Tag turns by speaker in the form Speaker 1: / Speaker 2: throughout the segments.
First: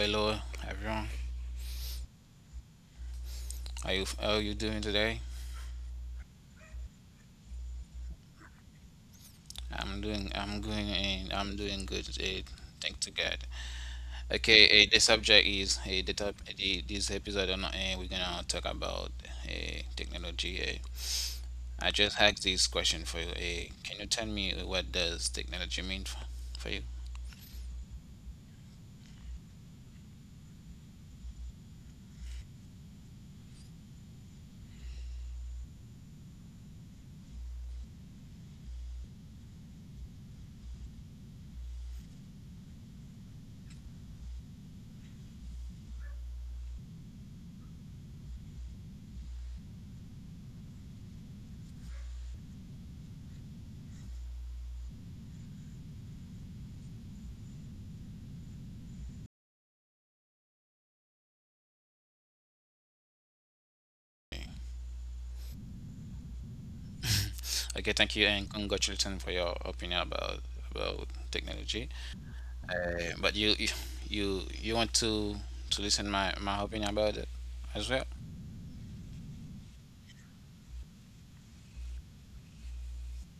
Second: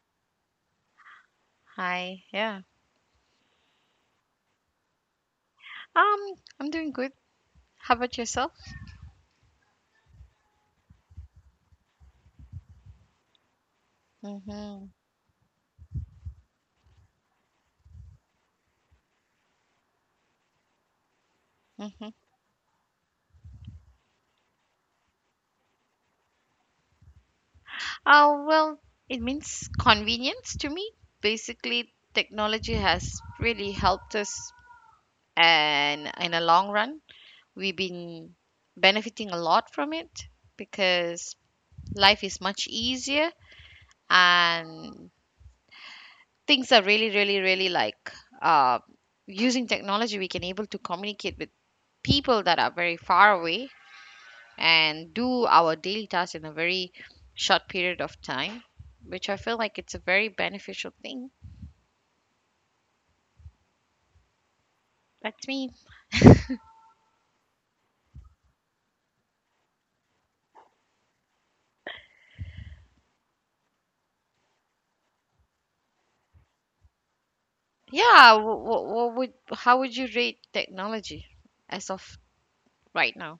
Speaker 1: hello, everyone.
Speaker 2: Hi. Yeah.
Speaker 1: How you doing today?
Speaker 2: Um, I'm doing good. How about yourself?
Speaker 1: I'm doing I'm going, and I'm doing good today. Thank to God. Okay,
Speaker 2: Mm-hmm.
Speaker 1: the subject is this episode on we're gonna talk about technology. Eh. I
Speaker 2: Mm-hmm.
Speaker 1: just had this question for you. Can you tell me what does technology mean for you?
Speaker 2: Oh, well, it means convenience to me. Basically, technology has really helped us, and in a long run, we've been benefiting a lot from it because life is much easier and things are really, really, really like uh, using technology, we can able to communicate with people that are very far away and do our daily tasks in a very short period of time, which I feel like it's a very beneficial thing. That's me.
Speaker 1: Okay, thank you and congratulations for your opinion about technology. Uh, but you want to listen my opinion about it as well?
Speaker 2: Yeah, what would how would you rate technology as of right now?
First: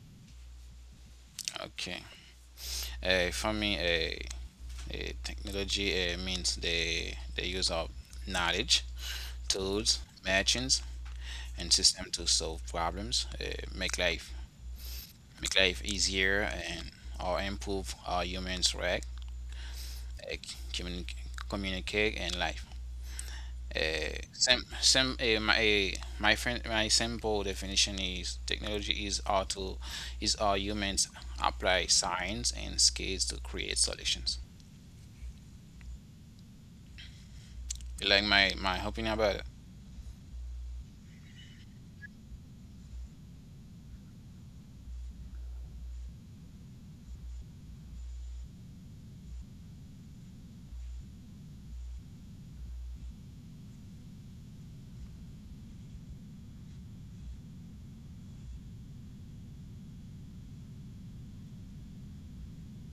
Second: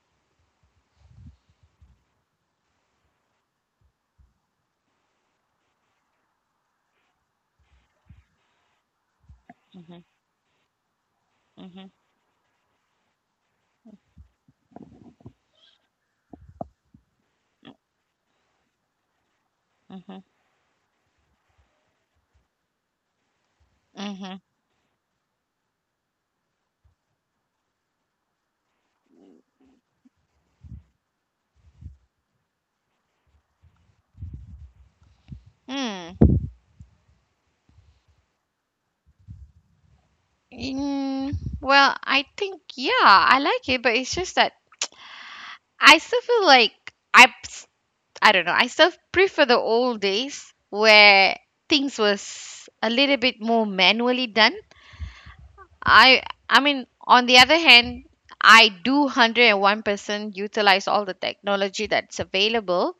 Speaker 1: Okay. For me, technology means the use of knowledge, tools,
Speaker 2: Mhm.
Speaker 1: machines, and
Speaker 2: Mhm.
Speaker 1: system to solve problems, make life easier, and or improve how humans react,
Speaker 2: Mhm.
Speaker 1: uh, communi- communicate, and life.
Speaker 2: Mm-hmm.
Speaker 1: Sim, sim, my eh, my friend, My simple definition is technology is how to is how humans apply science and skills to create solutions.
Speaker 2: Hmm.
Speaker 1: You Like my opinion about it.
Speaker 2: Well, I think yeah, I like it, but it's just that I still feel like I I don't know. I still prefer the old days where things was a little bit more manually done. I I mean, on the other hand, I do 101% utilize all the technology that's available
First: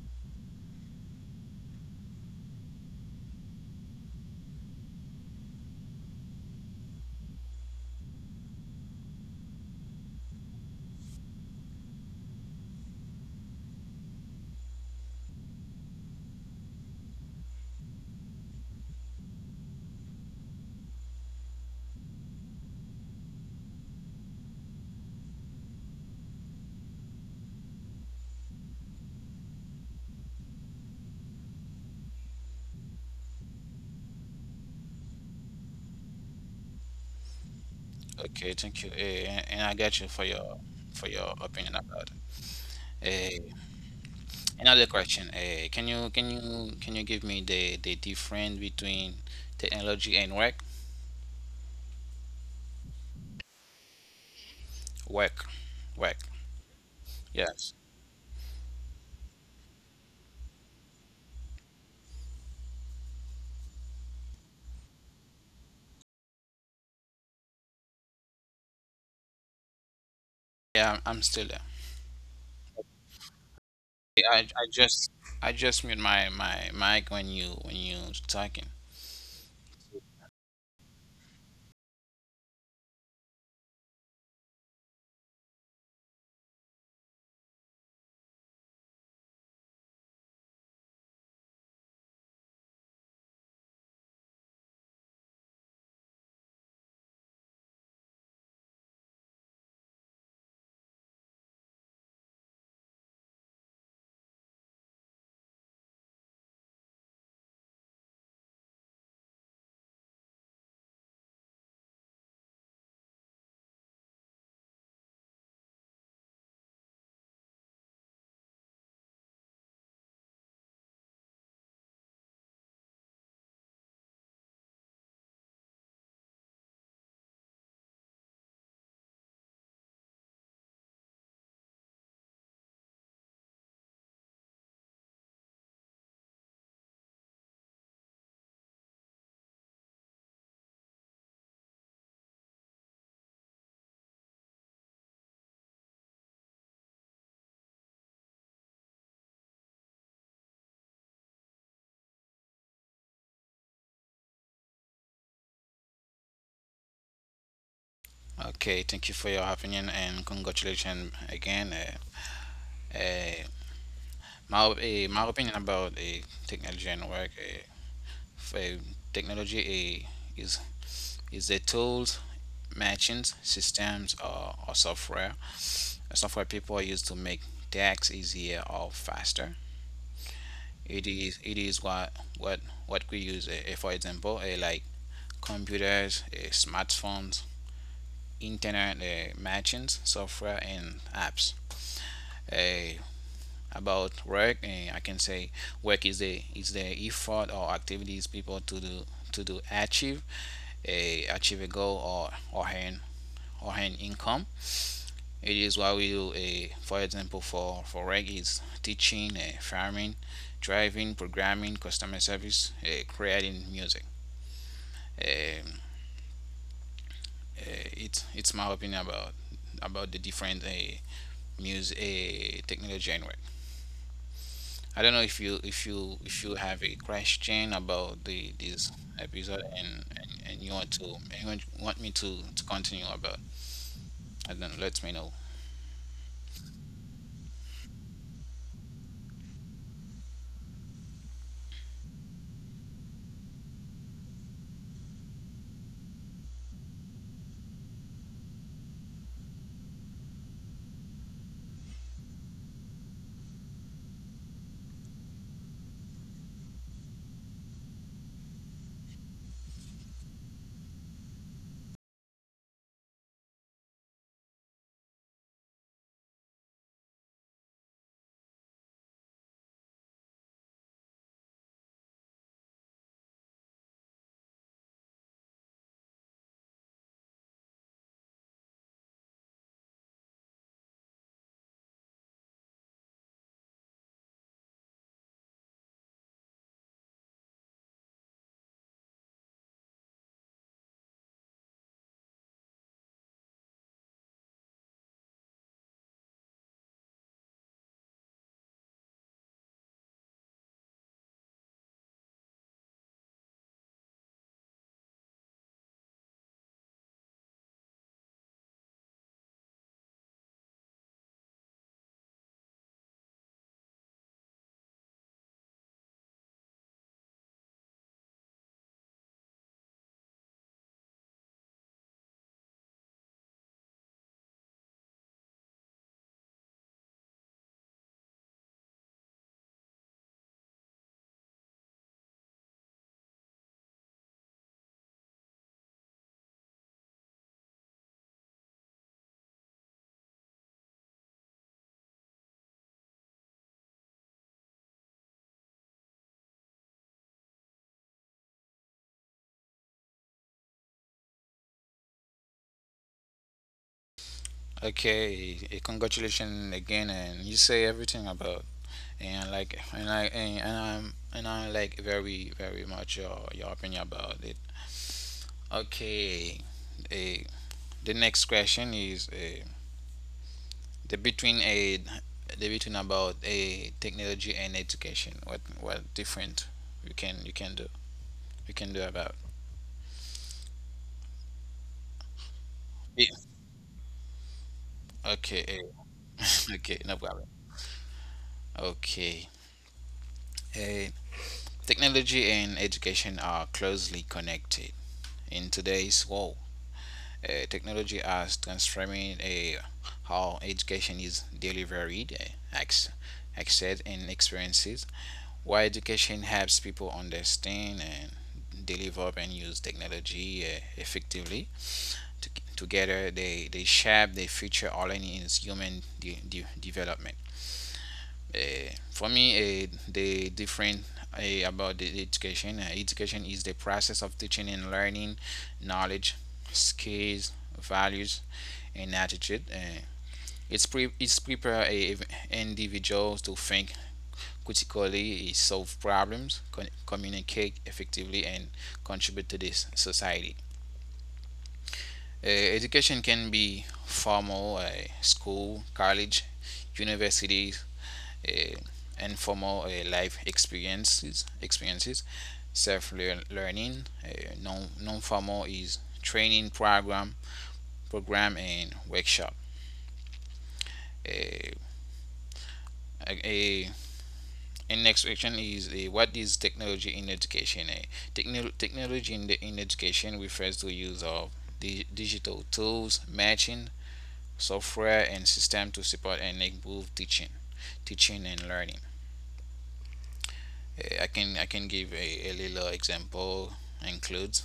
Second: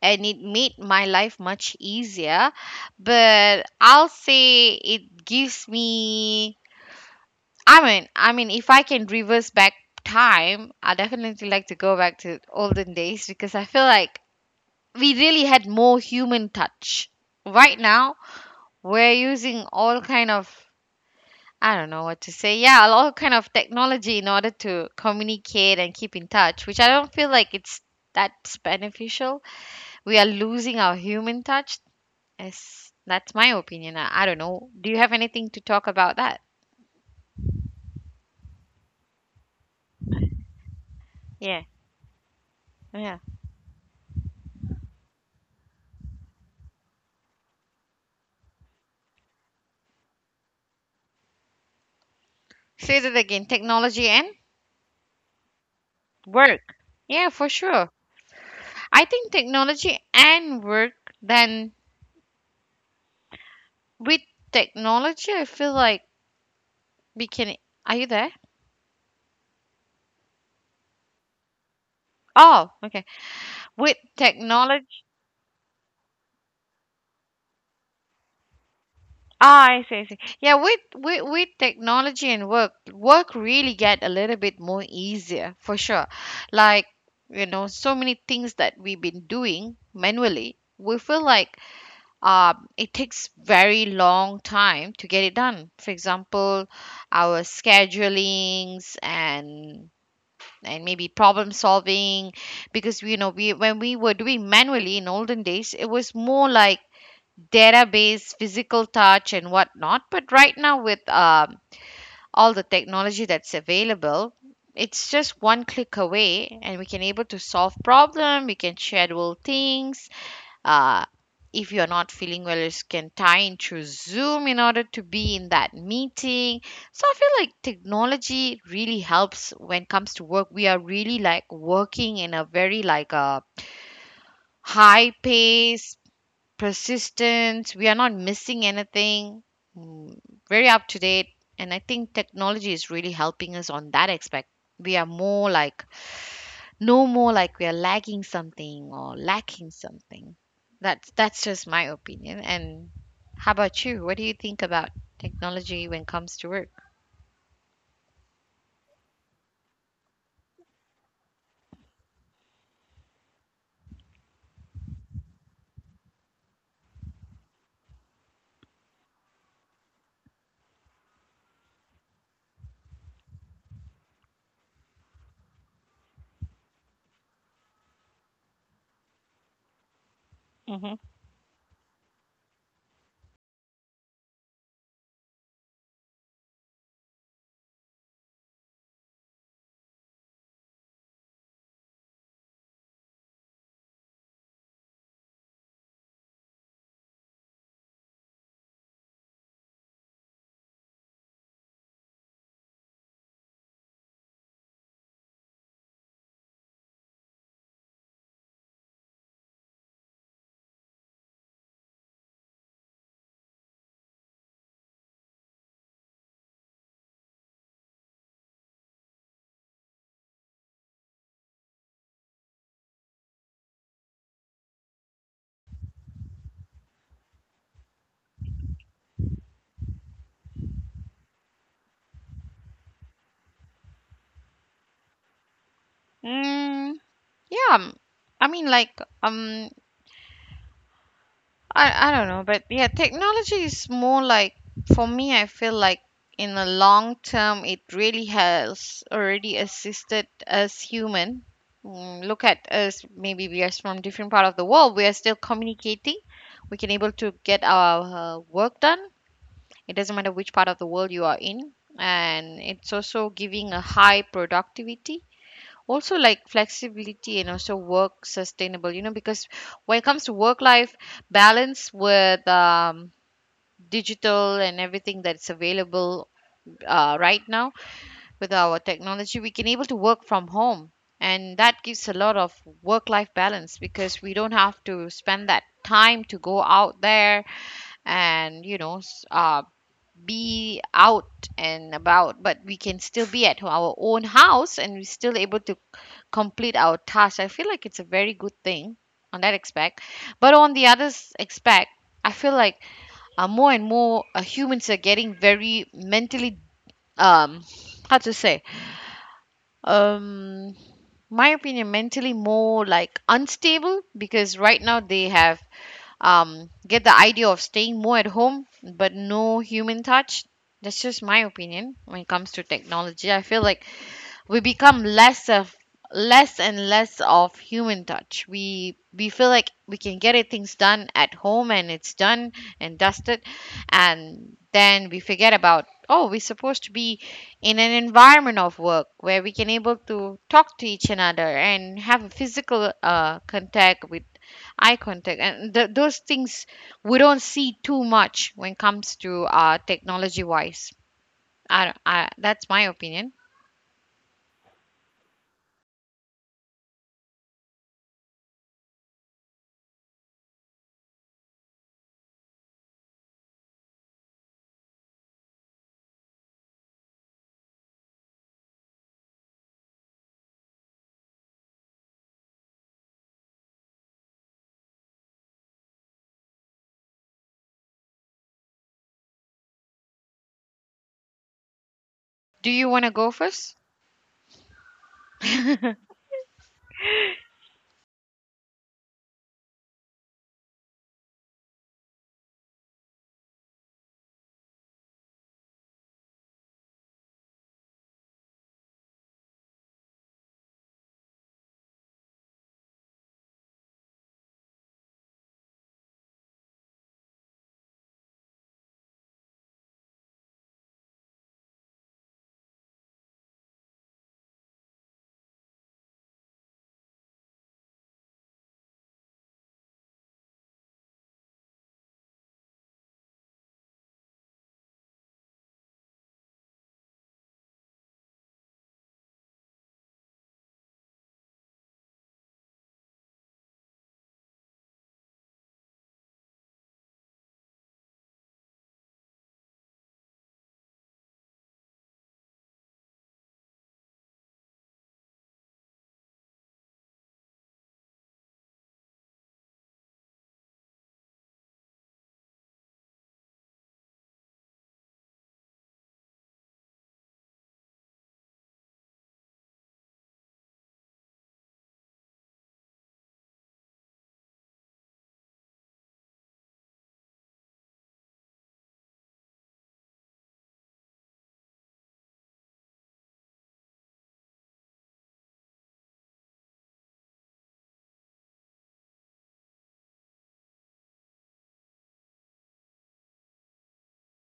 Speaker 2: and it made my life much easier. But I'll say it gives me I mean if I can reverse back time, I definitely like to go back to olden days because I feel like we really had more human touch. Right now, we're using all kind of I don't know what to say. Yeah, a lot of kind of technology in order to communicate and keep in touch, which I don't feel like it's that's beneficial. We are losing our human touch. Yes, that's my opinion. I don't know. Do you have anything to talk about that?
Speaker 1: Okay, thank you. And I get you for your
Speaker 2: Yeah,
Speaker 1: opinion about it.
Speaker 2: yeah.
Speaker 1: Eh, Another question. Can you give me the difference between technology and work?
Speaker 2: Say that again. Technology and
Speaker 1: Work, work.
Speaker 2: work. Yeah, for
Speaker 1: Yes.
Speaker 2: sure. I think technology and work. Then with technology, I feel like we can. Are you there?
Speaker 1: Yeah, I'm still there.
Speaker 2: Oh, okay. With
Speaker 1: I, I
Speaker 2: technology.
Speaker 1: just I just mute my mic when you talking.
Speaker 2: Ah, I see, I see. Yeah, with technology and work, work really get a little bit more easier for sure. Like, you know, so many things that we've been doing manually, we feel like it takes very long time to get it done. For example, our schedulings and maybe problem solving because you know we when we were doing manually in olden days it was more like database, physical touch, and whatnot. But right now, with all the technology that's available, it's just one click away, and we can able to solve problem. We can schedule things. Uh, if you're not feeling well, you can tie into Zoom in order to be in that meeting. So I feel like technology really helps when it comes to work. We are really like working in a very like a high pace persistent. We are not missing anything. Mm, Very up to date. And I think technology is really helping us on that aspect. We are more like no more like we are lagging something or lacking something. That's just my opinion. And how about you? What do you think about technology when it comes to work?
Speaker 1: Okay, thank you for your opinion and congratulations again. Uh, my opinion about technology and work for eh, technology is the tools, machines, systems, or software. Software people use to make tasks easier or faster.
Speaker 2: Hmm.
Speaker 1: It is what what what we use. For example, like computers, smartphones, internet machines, software, and apps. Uh, about work, I can say work is the effort or activities people to do achieve a achieve a goal or or earn income. It is what we do. For example, for work is teaching, farming, driving, programming, customer service, creating music. Um, it's my opinion about the different use a technical genre. I don't know if you have a question about the this episode and you want to and you want me to continue about I and then let me know.
Speaker 2: Mm, yeah. I mean, like, um, I don't know, but yeah, technology is more like for me. I feel like in the long term, it really has already assisted us human. Look at us. Maybe we are from different part of the world. We are still communicating. We can able to get our work done. It doesn't matter which part of the world you are in, and it's also giving a high productivity also like flexibility and also work sustainable you know because when it comes to work life balance with digital and everything that's available right now with our technology we can able to work from home, and that gives a lot of work life balance because we don't have to spend that time to go out there and be out and about, but we can still be at our own house and we're still able to complete our task. I feel like it's a very good thing on that aspect, but on the other aspect I feel like more and more humans are getting very mentally um how to say. um my opinion, mentally more like unstable because right now they have get the idea of staying more at home, but no human touch. That's just my opinion. When it comes to technology, I feel like we become less of less and less of human touch. We feel like we can get it things done at home and it's done and dusted, and then we forget about oh we're supposed to be in an environment of work where we can able to talk to each another and have a physical contact with eye contact and those things we don't see too much when it comes to technology wise. That's my opinion.
Speaker 1: Okay, congratulations again and you say everything about and like and I and I'm and I like very very much your opinion about it. Okay, eh, the next question is. The between a the between about a technology and education, what different you can you can do you can do about.
Speaker 2: Do you want to go
Speaker 1: Yeah.
Speaker 2: first?
Speaker 1: Okay, okay, no problem, okay. Eh, Technology and education are closely connected in today's world. Technology has transforming a how education is delivered, acc- accessed and experiences why education helps people understand and develop and use technology effectively. To, Together, they shape the future all in is human development. For me, the different education is the process of teaching and learning knowledge, skills, values, and attitude. It's prepare a individuals to think critically, he solves problems, communicate effectively, and contribute to this society. Uh, Education can be formal, school, college, universities, uh, informal life experiences, self-learning. Non-formal is training program and workshop. Uh, a And next question is, what is technology in education? Technology in, the, in education refers to the use of digital tools, matching software and system to support and improve teaching and learning. I can give a little example includes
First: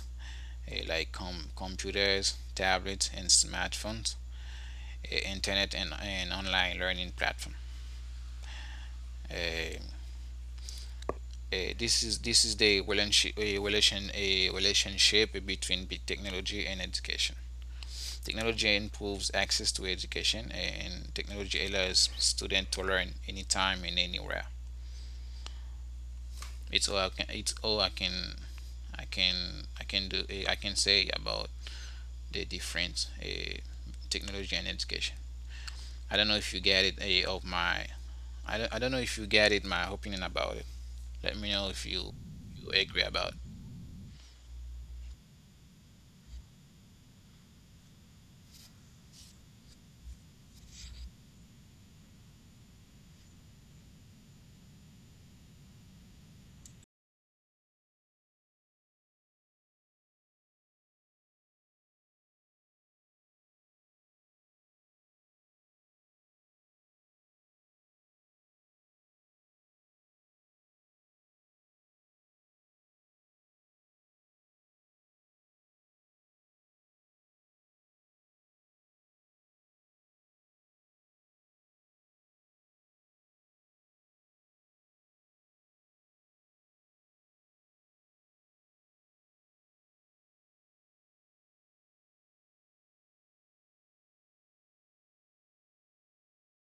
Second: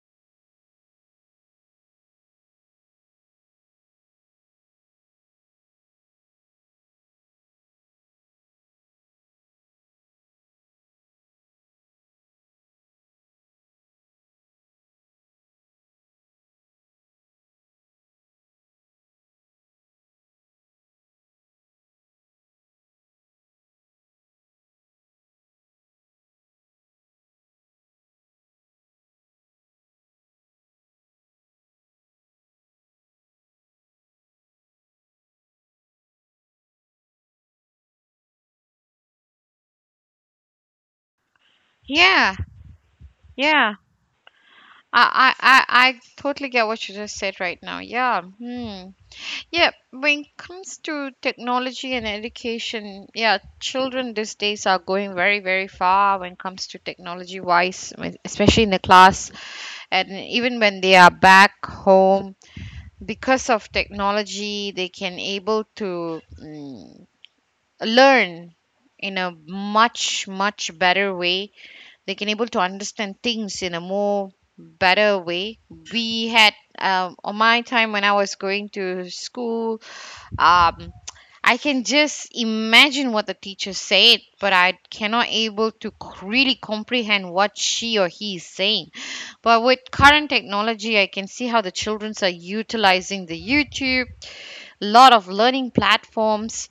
Speaker 1: like computers, tablets, and smartphones, internet and online learning platform. Uh, this is the relationship between big technology and education. Technology improves access to education, and technology allows students to learn anytime and anywhere. It's all I can. I can. I can do. I can say about the difference technology and education. I don't know if you get it. Eh, of my. I don't know if you get it. My opinion about it. Let me know if you,
Speaker 2: Yeah,
Speaker 1: you agree about it.
Speaker 2: yeah. I totally get what you just said right now. Yeah. Hmm. Yeah. When it comes to technology and education, yeah, children these days are going very, very far when it comes to technology wise, when- especially in the class. And even when they are back home, because of technology, they can able to learn in a much, much better way. They can able to understand things in a more better way. We had on my time when I was going to school, um, I can just imagine what the teacher said but I cannot able to really comprehend what she or he is saying. But with current technology I can see how the children are utilizing the YouTube, lot of learning platforms,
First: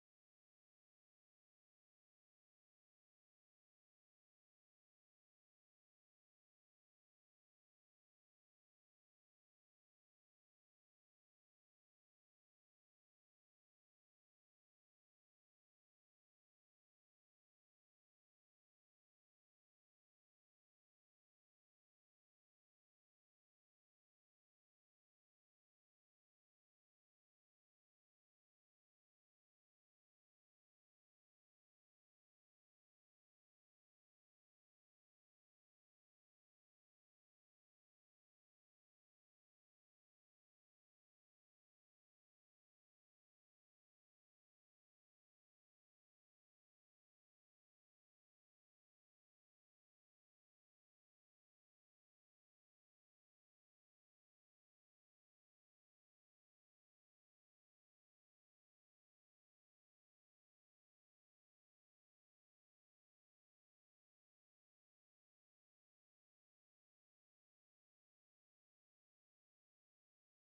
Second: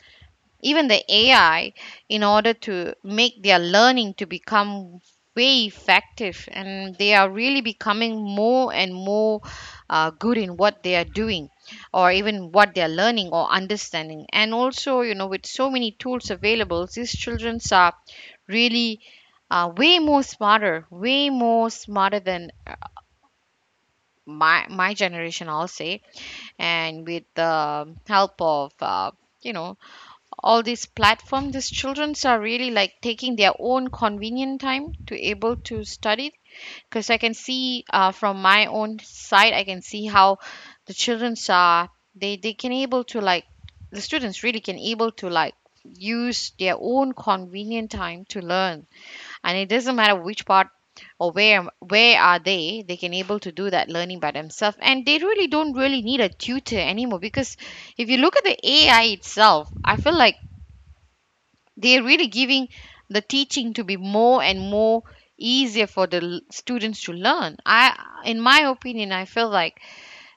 Speaker 2: even the AI in order to make their learning to become way effective, and they are really becoming more and more good in what they are doing or even what they are learning or understanding. And also you know with so many tools available these children are really way more smarter, way more smarter than my generation I'll say. And with the help of you know all these platforms, these children are really like taking their own convenient time to able to study, because I can see from my own side I can see how the children are they can able to like the students really can able to like use their own convenient time to learn. And it doesn't matter which part or where are they can able to do that learning by themselves, and they really don't really need a tutor anymore because if you look at the AI itself I feel like they're really giving the teaching to be more and more easier for the students to learn. I in my opinion I feel like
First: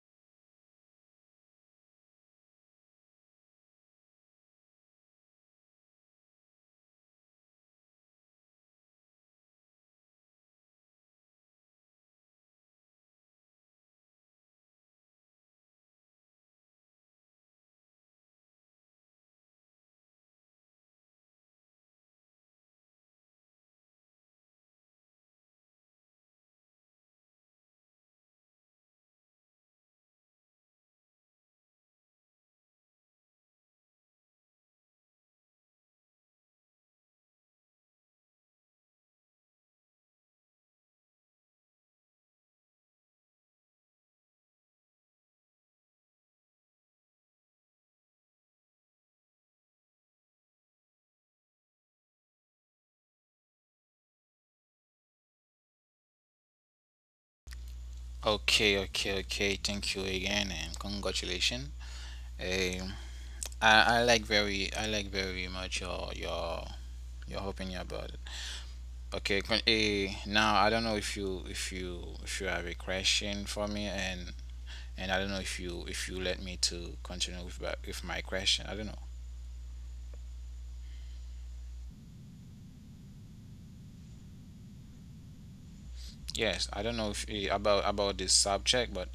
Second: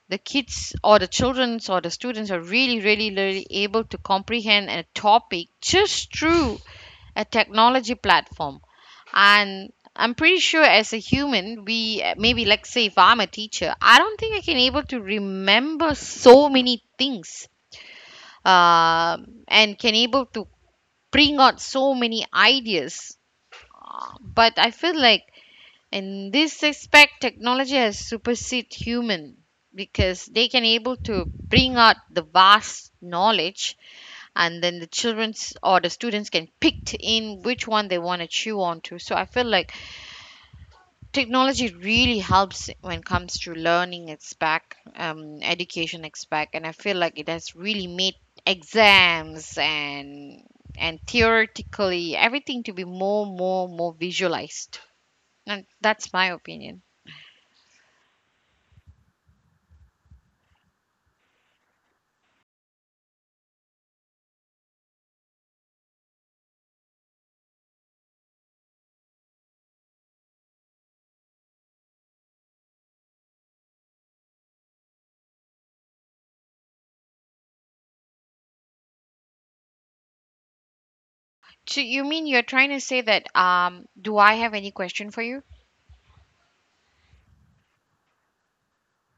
Speaker 2: the kids or the children's or the students are really really really able to comprehend a topic just through a technology platform. And I'm pretty sure as a human we maybe like say if I'm a teacher I don't think I can able to remember so many things and can able to bring out so many ideas. But I feel like in this aspect, technology has superseded human, because they can able to bring out the vast knowledge, and then the children's or the students can pick in which one they want to chew on to. So I feel like technology really helps when it comes to learning. It's back education it's back, and I feel like it has really made exams and theoretically everything to be more more more visualized. And that's my opinion.
Speaker 1: Okay, okay, okay. Thank you again and congratulations. Um, I like very much your opinion about it. Okay, now I don't know if you have a question for me and I don't know if you let me to continue with my question. I don't know.
Speaker 2: So you mean you're trying to say that do I have any question for you?
Speaker 1: Yes, I don't know if about this subject, but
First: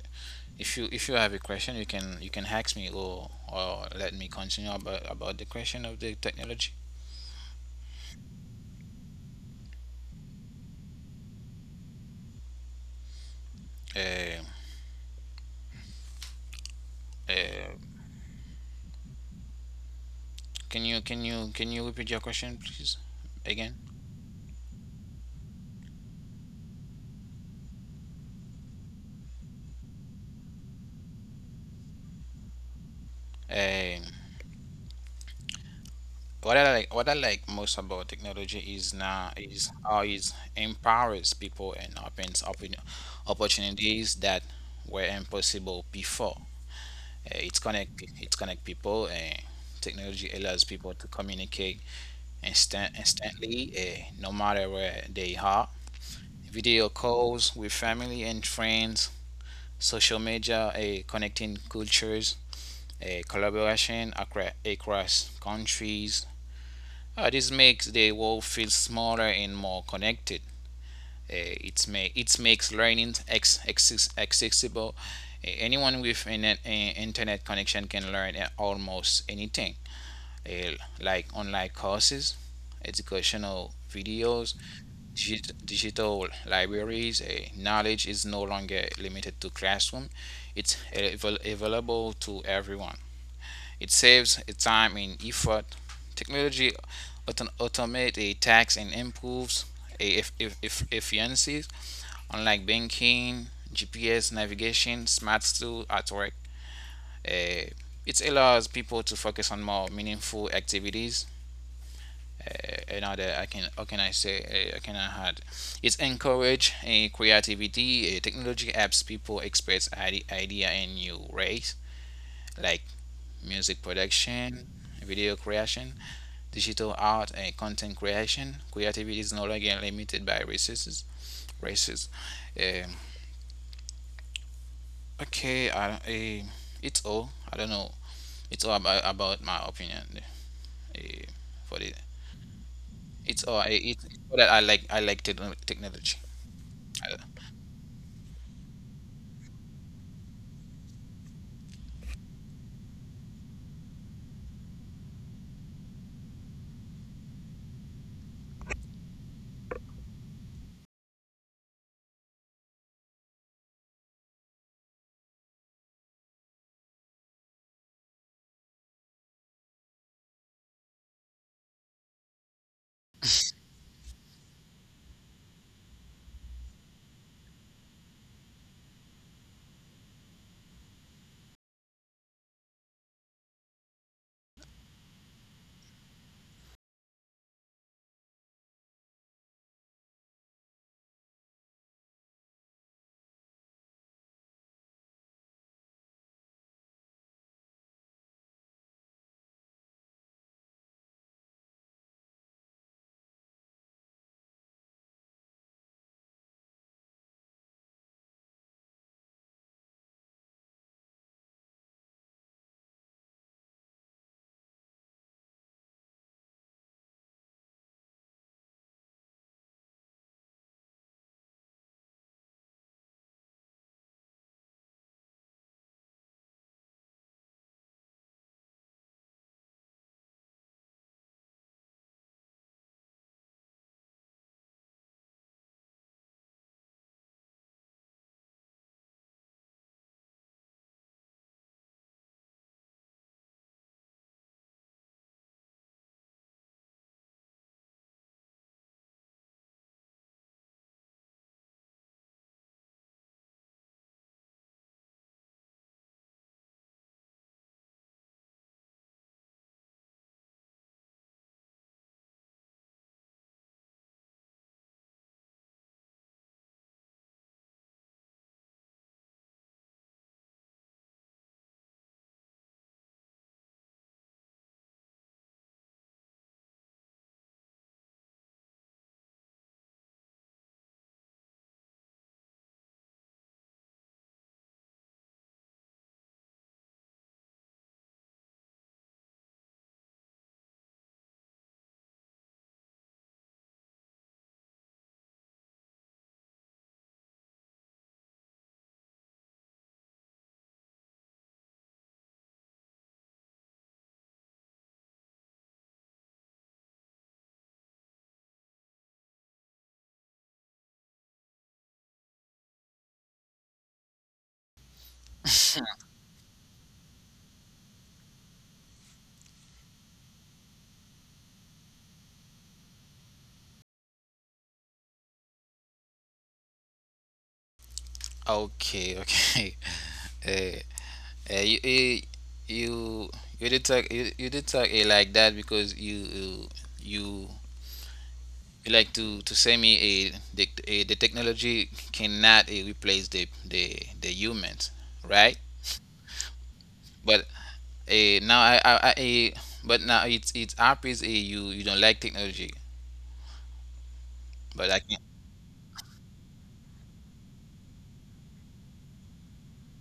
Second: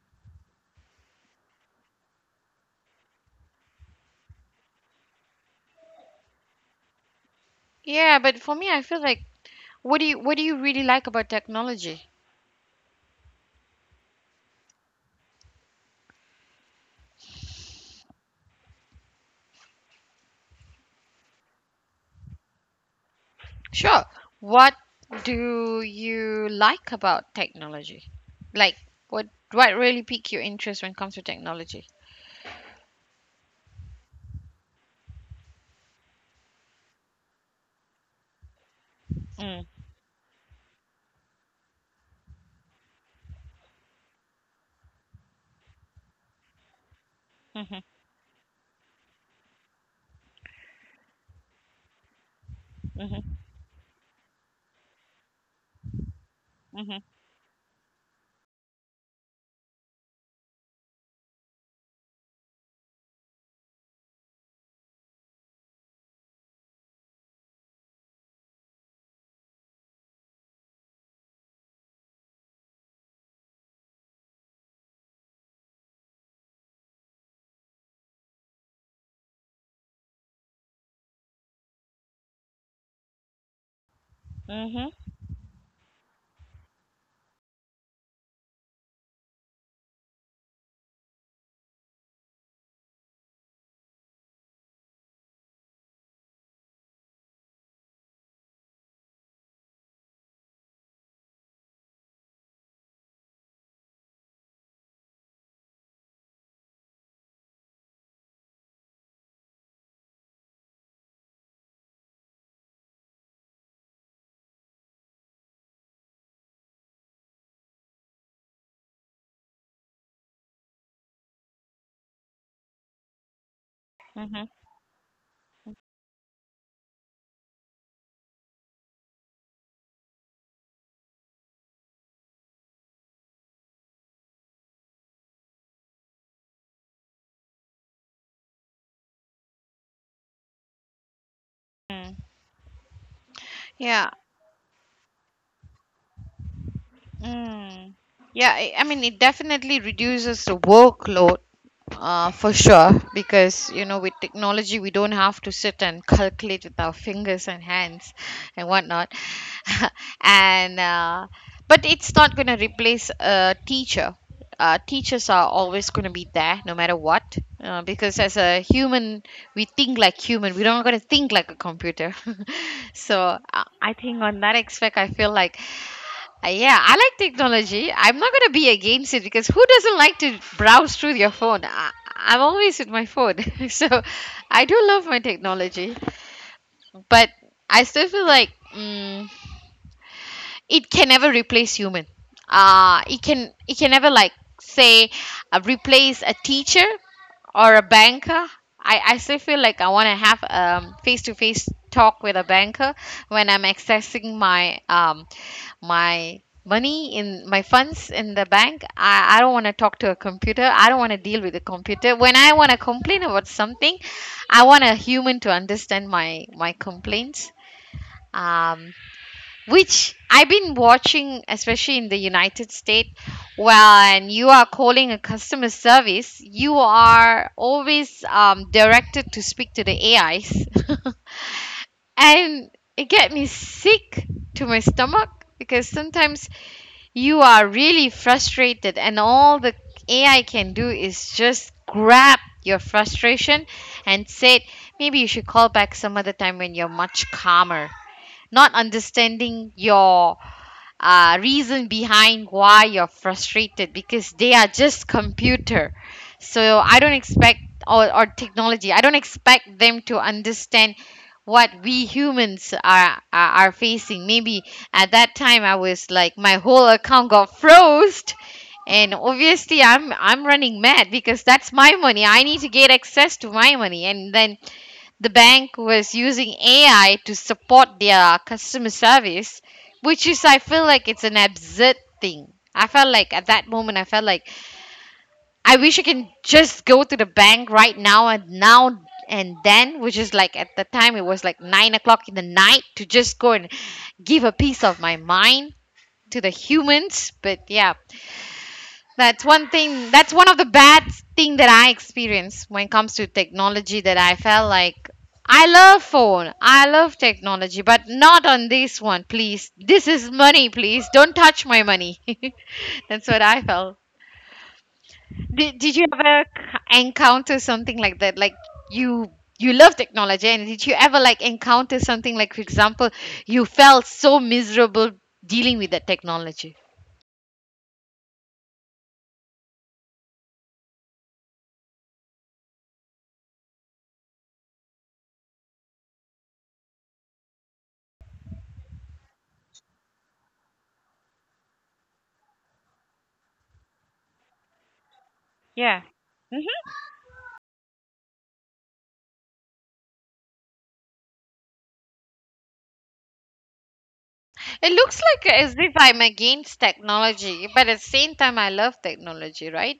Speaker 1: if you have a question, you can ask me or let me continue about the question of the technology.
Speaker 2: Yeah, but for me I feel like what do you really like about technology?
Speaker 1: Um, Uh, can you repeat your question, please, again?
Speaker 2: Sure. What do you like about technology? Like what really piqued your interest when it comes to technology?
Speaker 1: Um, what I like most about technology is now
Speaker 2: Mm.
Speaker 1: is how it empowers people and opens up opportunities that were impossible before. Uh,
Speaker 2: Mm-hmm,
Speaker 1: it's connect it's connect people. Technology allows people to communicate
Speaker 2: mm-hmm,
Speaker 1: instantly, no matter where they are.
Speaker 2: mm-hmm,
Speaker 1: Video calls with family and friends, social media, connecting cultures across countries. This makes the world feel smaller and more connected. It makes learning ex- ex accessible. Anyone with an internet connection can learn almost anything, uh, like online courses, educational
Speaker 2: mm-hmm,
Speaker 1: videos, digital libraries. Knowledge is no longer limited to classroom; it's available to everyone. It saves time and effort. Technology automates a tax and improves a efficiency, unlike banking, GPS navigation, smart tools at work. Uh, it allows people to focus on more meaningful activities. Another, I can, how can I say, How can I add? It encourage a creativity. Technology helps people express idea in new ways, like music
Speaker 2: mm-hmm.
Speaker 1: production, video creation, digital art, and content creation. Creativity is no longer limited by races. Races. Um, okay, I, it's all. I don't know. It's all about my opinion uh, for the.
Speaker 2: Yeah.
Speaker 1: It's that I like. I like technology. I-
Speaker 2: Mm. Yeah, I mean, it definitely reduces the workload for sure because, you know, with technology, we don't have to sit and calculate with our fingers and hands and whatnot. And, but it's not going to replace a teacher. Teachers are always going to be there no matter what, because as a human we think like human, we're not going to think like a computer. So I think on that aspect I feel like yeah, I like technology. I'm not going to be against it because who doesn't like to browse through your phone? I'm always with my phone. So I do love my technology. But I still feel like. mm it can never replace human. It can never, like, say, replace a teacher or a banker. I still feel like I want to have face-to-face talk with a banker when I'm accessing my my money in my funds in the bank. I don't want to talk to a computer. I don't want to deal with a computer when I want to complain about something. I want a human to understand my complaints. um which I've been watching, especially in the United States, when you are calling a customer service, you are always directed to speak to the AIs, and it get me sick to my stomach. Because sometimes you are really frustrated, and all the AI can do is just grab your frustration and say, maybe you should call back some other time when you're much calmer. Not understanding your reason behind why you're frustrated, because they are just computer. So I don't expect, or technology, I don't expect them to understand what we humans are facing. Maybe at that time, I was like my whole account got froze, and obviously I'm running mad because that's my money. I need to get access to my money. And then the bank was using AI to support their customer service, which is, I feel like, it's an absurd thing. I felt like at that moment, I felt like I wish I can just go to the bank right now and now, and then, which is like at the time it was like 9 o'clock in the night, to just go and give a piece of my mind to the humans. But yeah, that's one thing. That's one of the bad thing that I experience when it comes to technology. That I felt like I love phone, I love technology, but not on this one, please. This is money, please. Don't touch my money. That's what I felt. Did you ever encounter something like that? Like, you love technology, and did you ever like encounter something like, for example, you felt so miserable dealing with that technology?
Speaker 1: okay, okay. Uh, you, eh, you you did talk You, you did talk like that because you like to say me the technology cannot replace the humans, right?
Speaker 2: Yeah.
Speaker 1: But now I eh, but now it's obvious you you don't like technology, but
Speaker 2: It
Speaker 1: I can.
Speaker 2: looks like as if I'm against technology, but at the same time, I love technology, right?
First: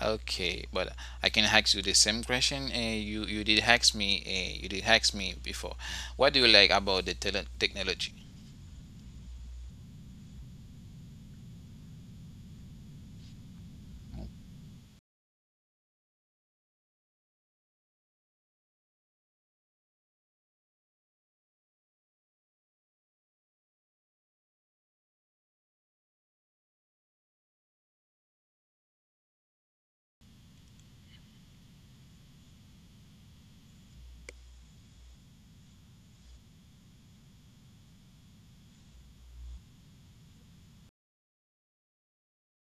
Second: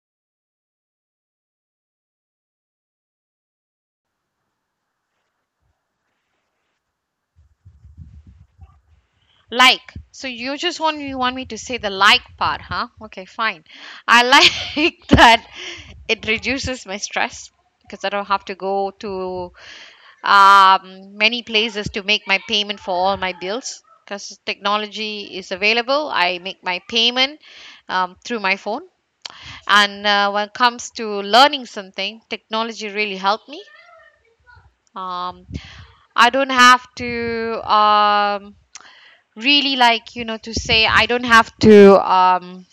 Speaker 1: Okay, but I can ask you the same question, you did ask me before, what do you like about the technology?
Speaker 2: Like, so you just want you want me to say the like part, huh? Okay, fine. I like that it reduces my stress because I don't have to go to many places to make my payment for all my bills, because technology is available. I make my payment through my phone, and when it comes to learning something, technology really helped me. Um, I don't have to really, like, you know, to say I don't have to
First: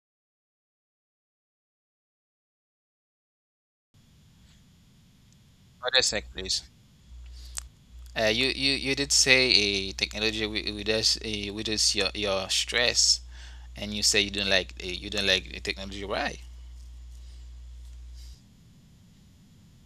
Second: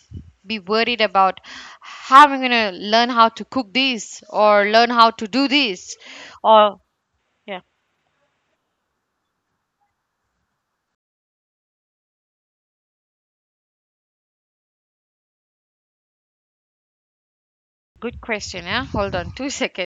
Speaker 2: be worried about how I'm going to learn how to cook this or learn how to do
Speaker 1: What
Speaker 2: this,
Speaker 1: is that, please?
Speaker 2: or yeah.
Speaker 1: You you did say a technology with us with us your stress. And you say you don't like you don't like the technology. Why?
Speaker 2: Good question. Yeah, hold on 2 seconds.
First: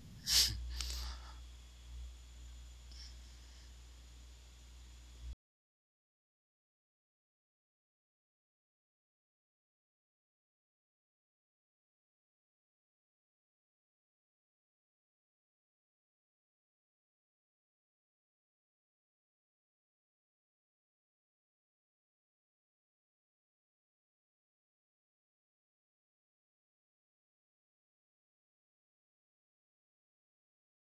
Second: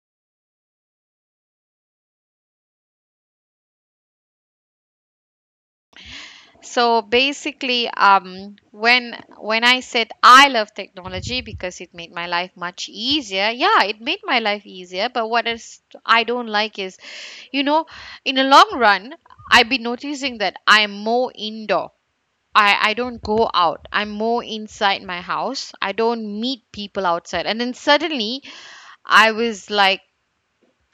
Speaker 2: So basically, when I said I love technology because it made my life much easier, yeah, it made my life easier. But what is I don't like is, you know, in the long run, I've been noticing that I'm more indoor. I don't go out. I'm more inside my house. I don't meet people outside. And then suddenly, I was like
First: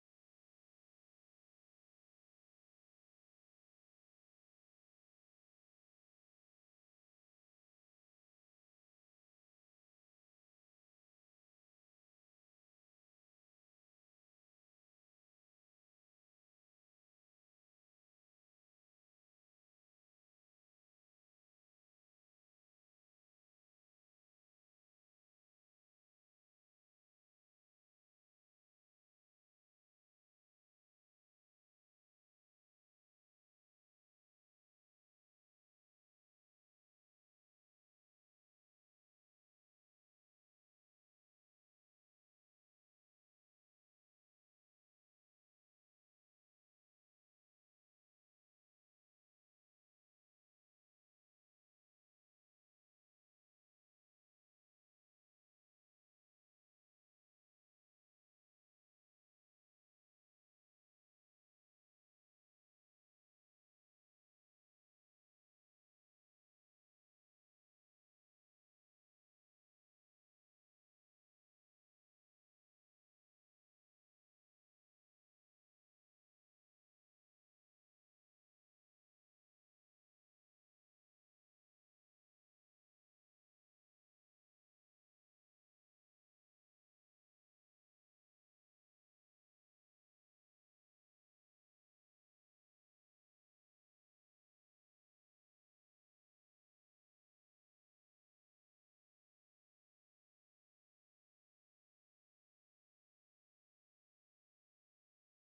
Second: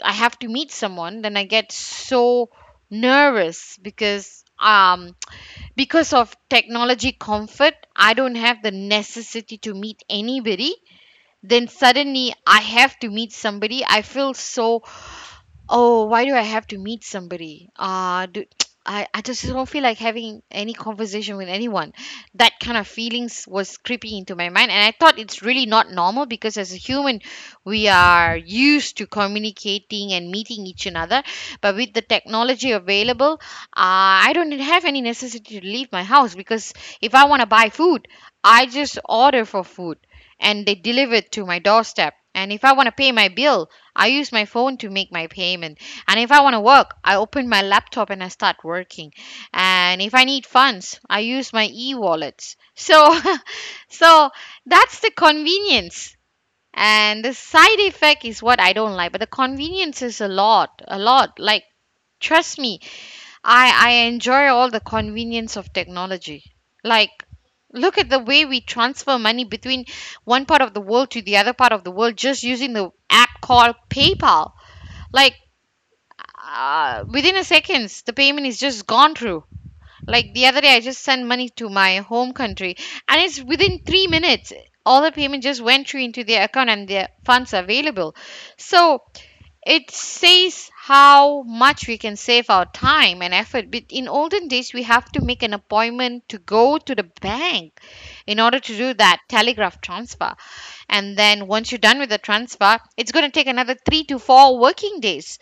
Speaker 2: I have to meet someone, then I get so nervous because because of technology comfort, I don't have the necessity to meet anybody. Then suddenly I have to meet somebody. I feel so. Oh, why do I have to meet somebody? Do, I just don't feel like having any conversation with anyone. That kind of feelings was creeping into my mind. And I thought it's really not normal, because as a human, we are used to communicating and meeting each another. But with the technology available, I don't have any necessity to leave my house. Because if I want to buy food, I just order for food and they deliver it to my doorstep. And if I want to pay my bill, I use my phone to make my payment. And if I want to work, I open my laptop and I start working. And if I need funds, I use my e-wallets. So so that's the convenience, and the side effect is what I don't like, but the convenience is a lot, a lot. Like, trust me, I enjoy all the convenience of technology. Like, look at the way we transfer money between one part of the world to the other part of the world just using the app called PayPal. Like, within a seconds, the payment is just gone through. Like the other day, I just sent money to my home country, and it's within 3 minutes. All the payment just went through into their account, and their funds are available. So it says how much we can save our time and effort. But in olden days, we have to make an appointment to go to the bank in order to do that telegraph transfer. And then once you're done with the transfer, it's going to take another 3 to 4 working days.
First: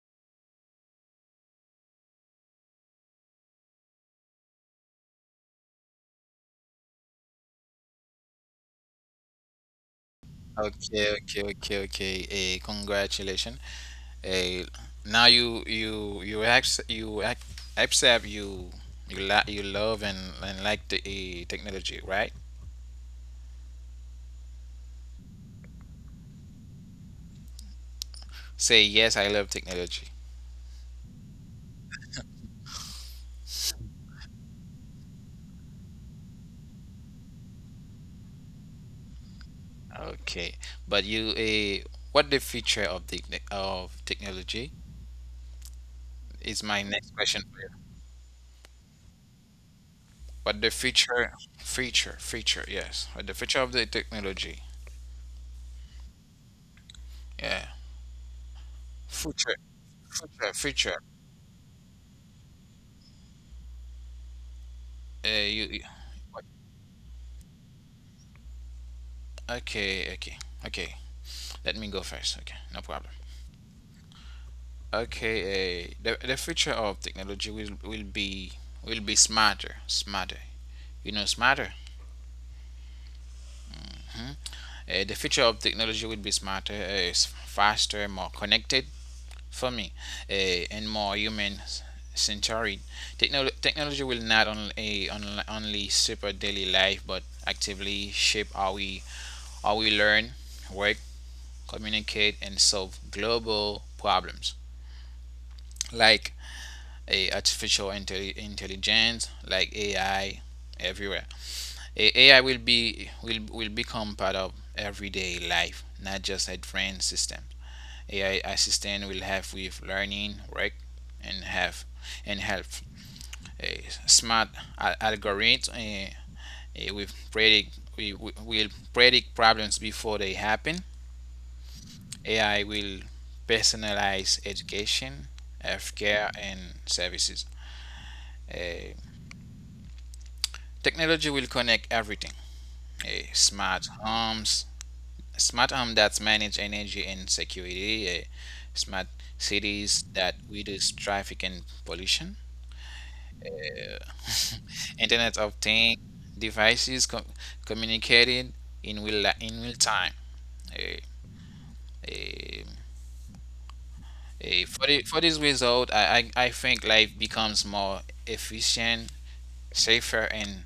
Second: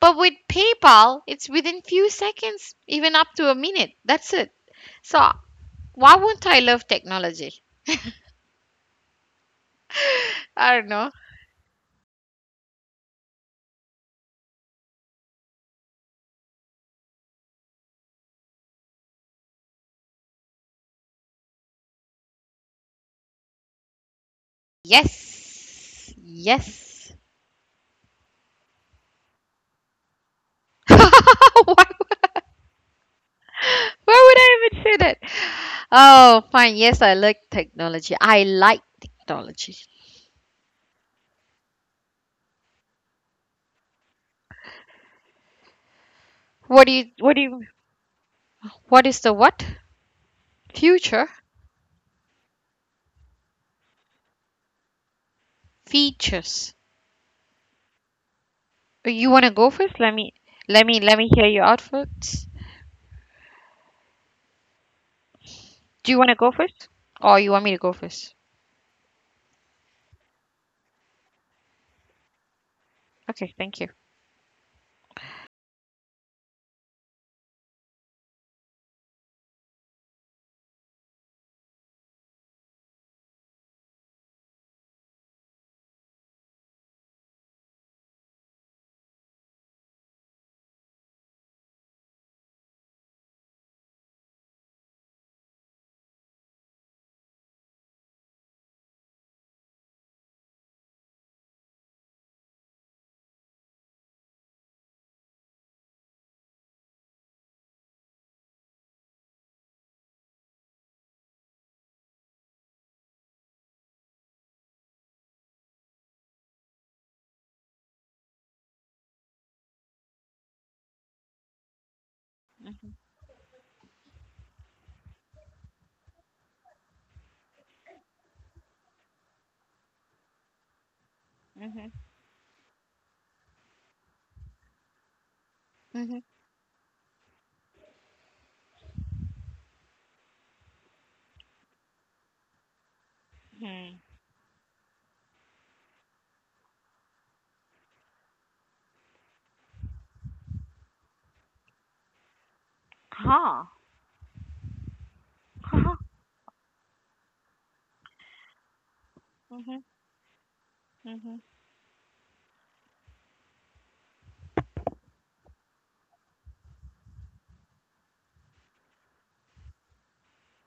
Speaker 2: But with PayPal, it's within few seconds, even up to a minute. That's it. So why won't I love technology? I don't know.
Speaker 1: Okay, okay, okay, okay. Congratulations. Eh, now you you ac accept you love and like the technology, right?
Speaker 2: Yes. Yes.
Speaker 1: Say yes, I love technology.
Speaker 2: Why. Why would I even say that? Oh, fine. Yes, I like technology. I like technology.
Speaker 1: Okay, but you what the feature of the of technology is
Speaker 2: What do
Speaker 1: my
Speaker 2: you
Speaker 1: next question for you.
Speaker 2: what is the what?
Speaker 1: What the
Speaker 2: Future
Speaker 1: feature, yes, what the feature of the technology?
Speaker 2: features.
Speaker 1: Yeah,
Speaker 2: You want to
Speaker 1: future
Speaker 2: go first? Let me
Speaker 1: future.
Speaker 2: hear you out first.
Speaker 1: Uh, you,
Speaker 2: Do you want to go first, or you want me to go first?
Speaker 1: okay, okay, okay. Let me go first. Okay, no problem.
Speaker 2: Okay, thank you.
Speaker 1: Okay, the future of technology will be smarter, smarter. You know, smarter. Hmm? The future of technology will be smarter, faster, more connected for me, and more human centered. Technology will not only only super daily life, but actively shape how we learn, work, communicate, and solve global problems like a intelligence, like AI, everywhere. AI will be will become part of everyday life, not just a trained system. AI assistant will help with learning, work, and have and help. A smart algorithm uh, with predict will predict problems before they happen.
Speaker 2: Mhm.
Speaker 1: AI will personalize education,
Speaker 2: Mhm.
Speaker 1: healthcare, and services. Eh, Technology will connect everything. Smart
Speaker 2: Hmm.
Speaker 1: homes, smart homes that manage energy and security, smart cities that reduce traffic and pollution,
Speaker 2: Huh.
Speaker 1: eh, Internet of
Speaker 2: Huh.
Speaker 1: Things devices communicating in real
Speaker 2: Mhm.
Speaker 1: time.
Speaker 2: Mhm.
Speaker 1: Eh, for this result, I think life becomes more efficient, safer, and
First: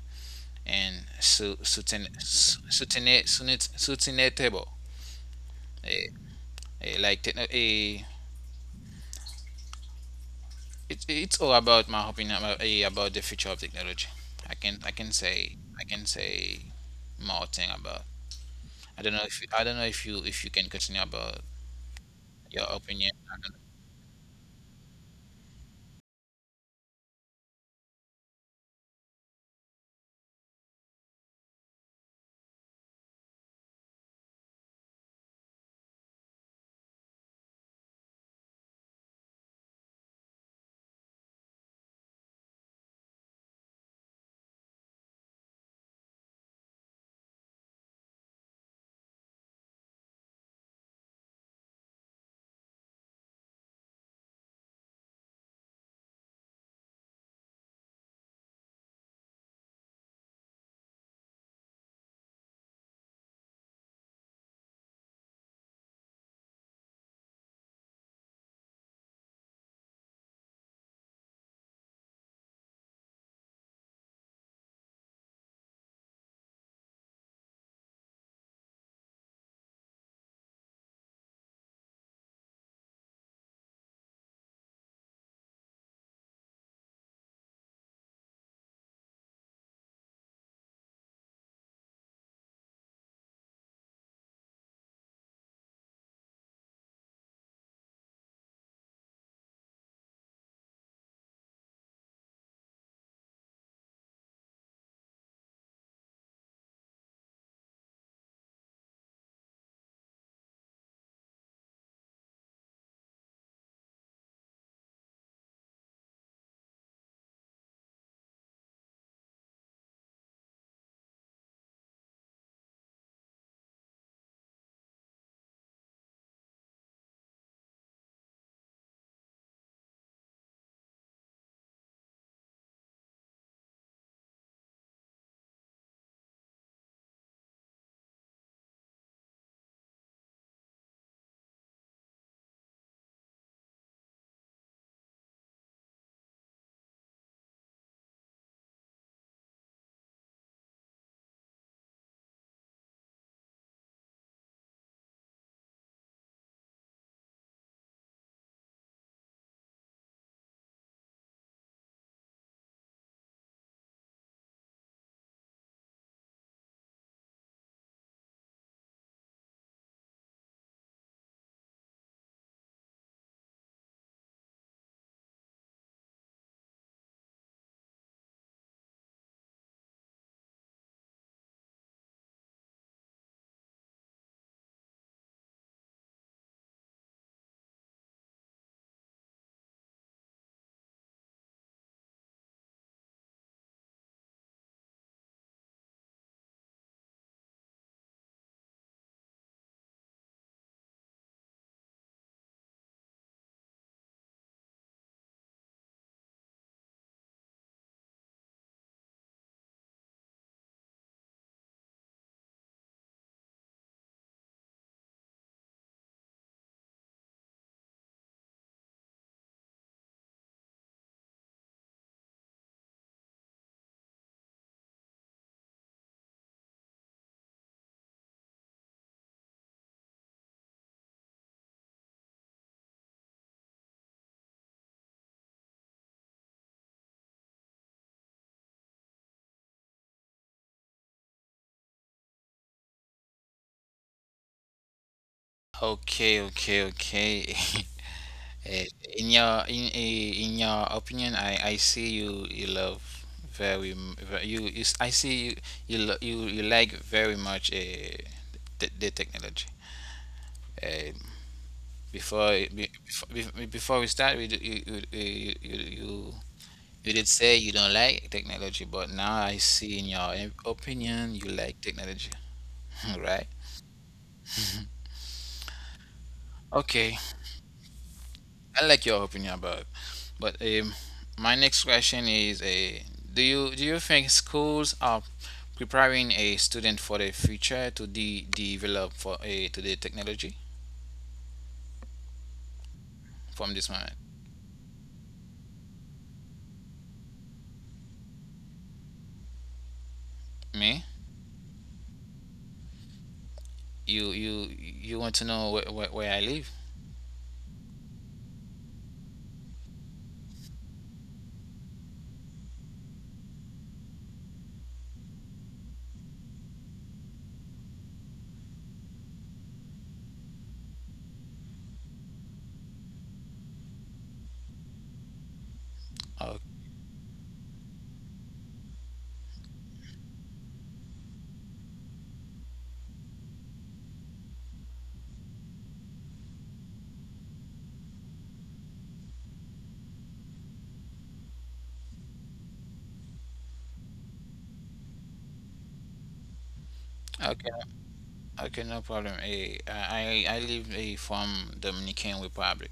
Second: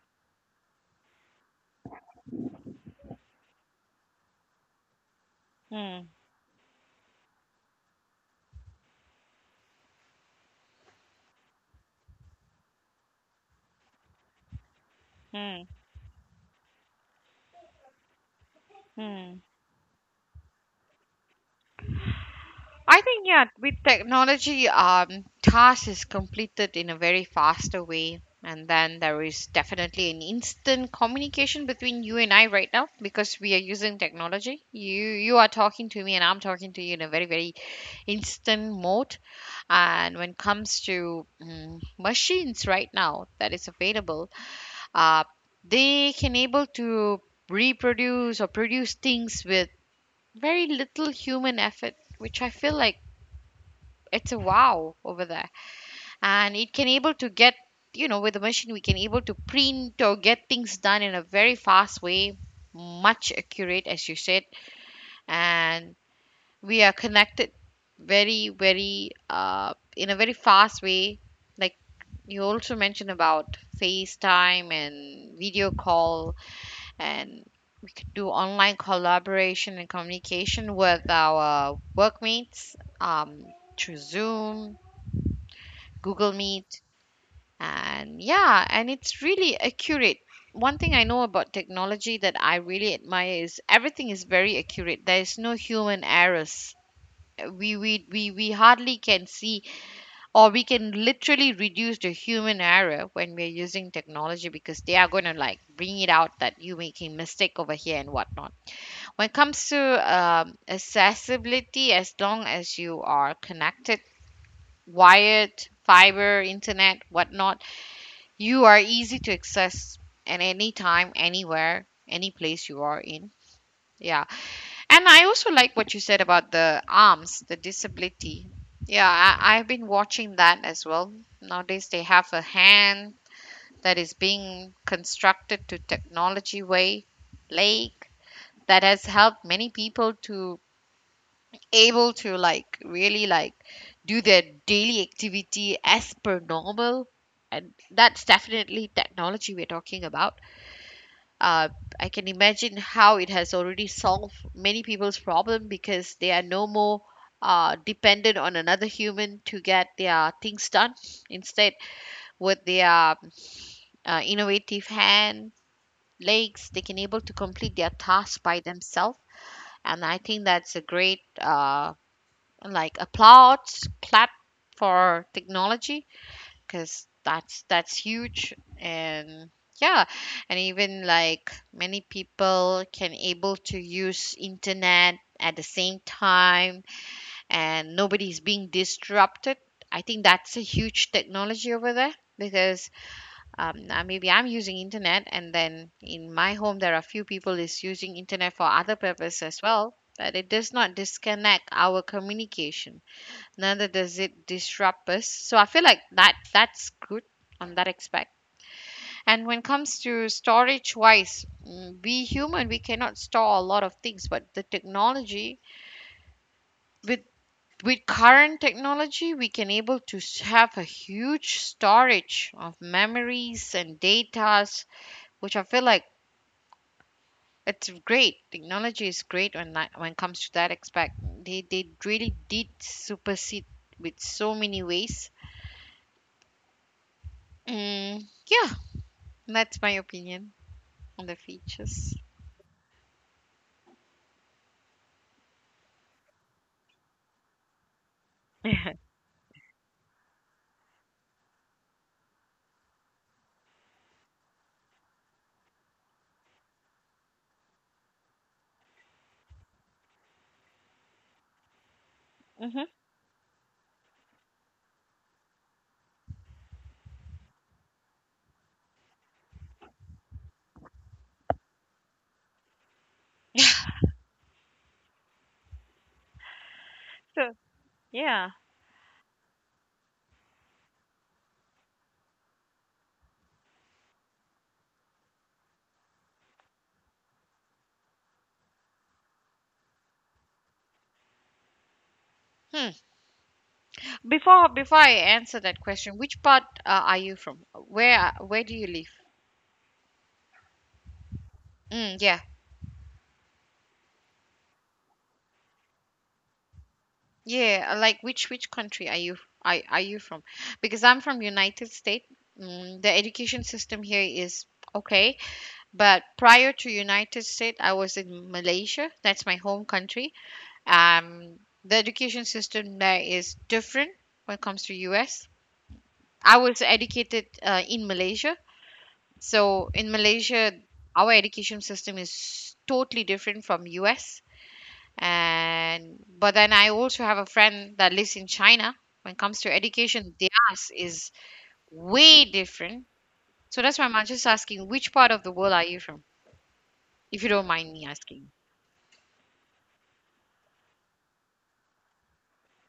Speaker 1: sustainable.
Speaker 2: Hmm.
Speaker 1: Eh, eh, like techno- eh, it's all about my opinion about, about the future of technology. I can say
Speaker 2: Hmm.
Speaker 1: more thing about. I don't know if
Speaker 2: Hmm.
Speaker 1: you if you can continue about your
Speaker 2: I
Speaker 1: opinion.
Speaker 2: think yeah, with technology, task is completed in a very faster way, and then there is definitely an instant communication between you and I right now because we are using technology. You are talking to me, and I'm talking to you in a very instant mode. And when it comes to machines right now that is available, uh, they can able to reproduce or produce things with very little human effort, which I feel like it's a wow over there. And it can able to get, you know, with the machine we can able to print or get things done in a very fast way, much accurate as you said. And we are connected very in a very fast way, like you also mentioned about facetime and video call, and do online collaboration and communication with our workmates, um, through zoom, google meet. And yeah, and it's really accurate. One thing I know about technology that I really admire is everything is very accurate. There is no human errors. We hardly can see, or we can literally reduce the human error when we're using technology, because they are going to like bring it out that you making mistake over here and whatnot. When it comes to accessibility, as long as you are connected, wired, fiber internet whatnot, you are easy to access at any time, anywhere, any place you are in. Yeah. And I also like what you said about the arms, the disability. Yeah, I've been watching that as well. Nowadays, they have a hand that is being constructed to technology way, like that has helped many people to able to like really like do their daily activity as per normal. And that's definitely technology we're talking about. uh, I can imagine how it has already solved many people's problem because they are no more dependent on another human to get their things done. Instead, with their innovative hand, legs, they can able to complete their task by themselves. And I think that's a great like applause, clap for technology, because that's huge. And yeah, and even like many people can able to use internet at the same time and nobody's being disrupted. I think that's a huge technology over there, because now maybe I'm using internet and then in my home there are few people is using internet for other purpose as well, but it does not disconnect our communication, neither does it disrupt us. So I feel like that's good on that aspect. And when it comes to storage wise, we human we cannot store a lot of things, but the technology with current technology we can able to have a huge storage of memories and datas, which I feel like it's great. Technology is great when when it comes to that aspect. They really did supersede with so many ways. mm, yeah. That's my opinion on the features.
Speaker 1: Okay, okay, okay. Uh, in your opinion, I see you love very m- ve- you s- I see you like very much the technology. Uh, before, eh,
Speaker 2: Hmm.
Speaker 1: be- before before we start, we, d- you you you did say you don't like technology, but now I see in your opinion you like technology, right? Okay.
Speaker 2: So yeah.
Speaker 1: I like your opinion about it. But my next question is: a do you think schools are preparing a student for the future to develop for a to the technology
Speaker 2: Hmm.
Speaker 1: from this moment?
Speaker 2: Before I answer that question, which part are you from? Where do you live?
Speaker 1: Me?
Speaker 2: Yeah,
Speaker 1: You want to know where I live?
Speaker 2: yeah. Like which country are you from? Because I'm from United States. Mm, the education system here is okay, but prior to United States, I was in Malaysia. That's my home country. Um, the education system there is different when it comes to US.
Speaker 1: Oh,
Speaker 2: I was educated in Malaysia. So in Malaysia, our education system is totally different from US. And but then I also have a friend that lives in China. When it comes to education, theirs is way different. So that's why I'm just asking, which part of the world are you from, if you don't
Speaker 1: okay,
Speaker 2: mind me asking?
Speaker 1: okay, no problem. I live from Dominican Republic.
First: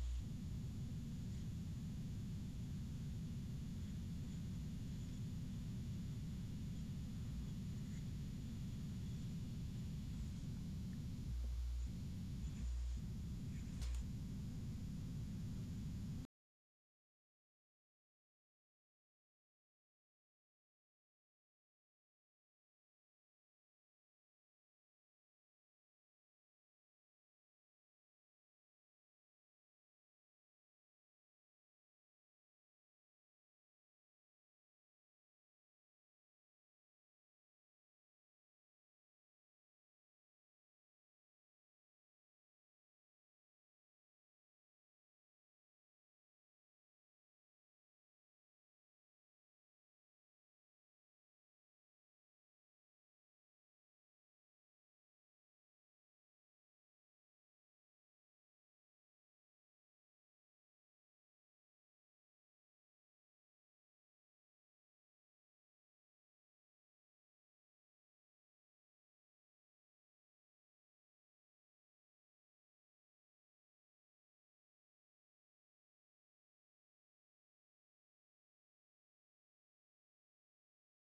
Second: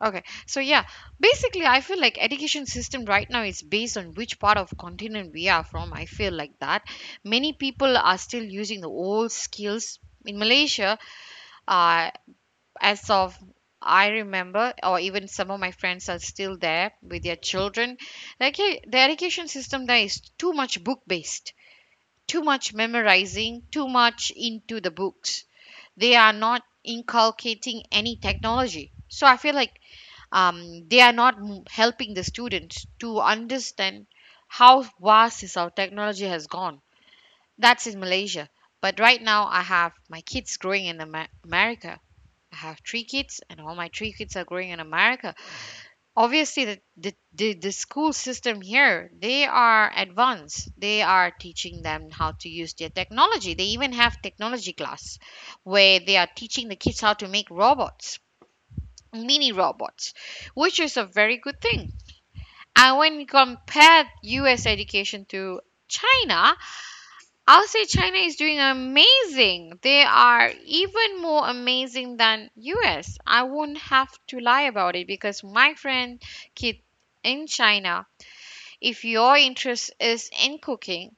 Speaker 2: Okay. So yeah, basically I feel like education system right now is based on which part of continent we are from. I feel like that. Many people are still using the old skills in Malaysia uh, as of I remember, or even some of my friends are still there with their children. Like the education system there is too much book based, too much memorizing, too much into the books. They are not inculcating any technology. So I feel like they are not helping the students to understand how vast is our technology has gone. That's in Malaysia. But right now, I have my kids growing in America. I have three kids, and all my three kids are growing in America. Obviously, the school system here, they are advanced. They are teaching them how to use their technology. They even have technology class where they are teaching the kids how to make robots, mini robots, which is a very good thing. And when you compare US education to China, I'll say China is doing amazing. They are even more amazing than US. I won't have to lie about it because my friend kid in China, if your interest is in cooking,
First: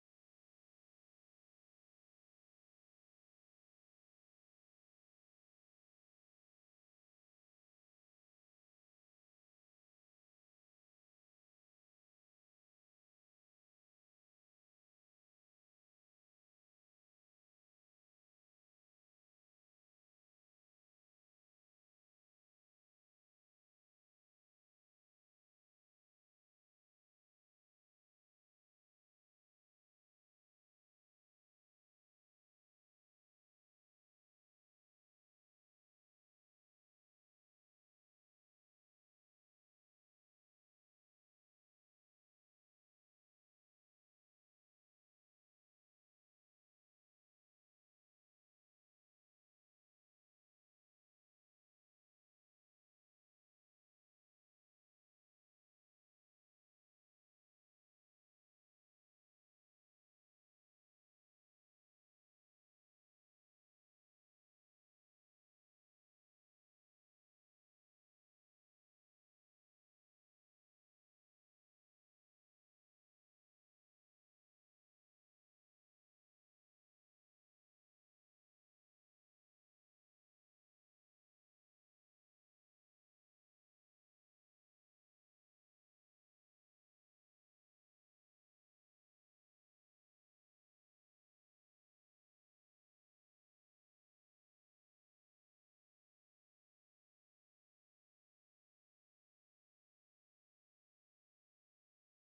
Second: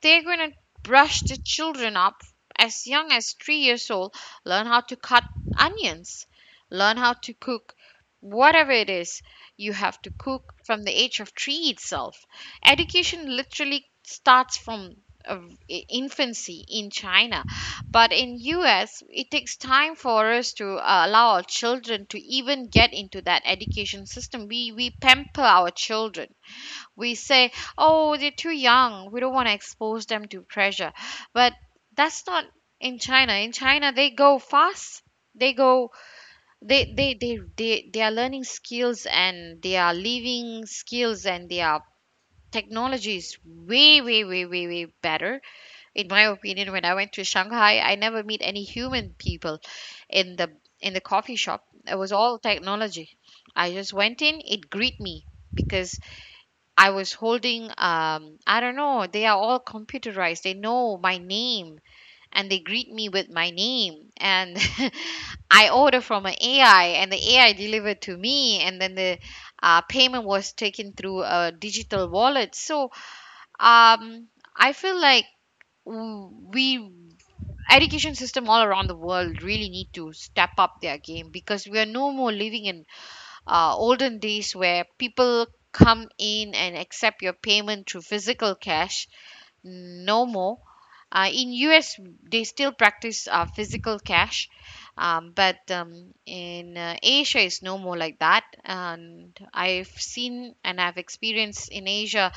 Speaker 2: they're going to brush the children up as young as three years old, learn how to cut onions, learn how to cook whatever it is you have to cook from the age of three itself. Education literally starts from uh, infancy in China, but in US it takes time for us to allow our children to even get into that education system. We pamper our children, we say, oh, they're too young, we don't want to expose them to pressure, but that's not in China. In China they go fast, they go, they are learning skills and they are living skills and they are technologies way better, in my opinion. When I went to Shanghai I never meet any human people in the in the coffee shop, it was all technology. I just went in, it greet me because I was holding, I don't know, they are all computerized. They know my name and they greet me with my name. And I order from an AI and the AI delivered to me. And then the payment was taken through a digital wallet. So um, I feel like w- we education system all around the world really need to step up their game because we are no more living in olden days where people come in and accept your payment through physical cash, no more. In US, they still practice physical cash, but in Asia, it's no more like that. And I've seen and I've experienced in Asia,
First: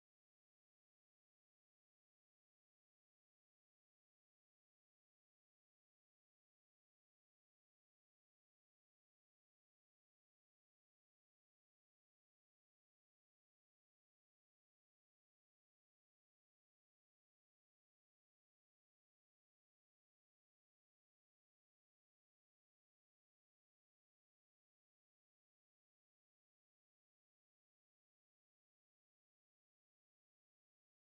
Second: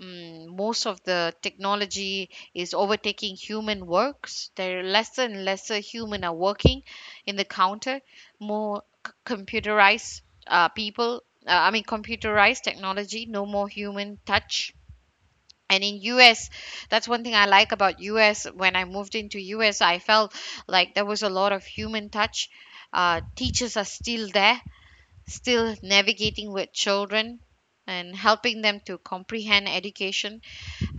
Speaker 2: mm, most of the technology is overtaking human works. There are lesser and lesser human are working in the counter, more computerized people. I mean, computerized technology, no more human touch. And in US, that's one thing I like about US. When I moved into US, I felt like there was a lot of human touch. Teachers are still there, still navigating with children and helping them to comprehend education.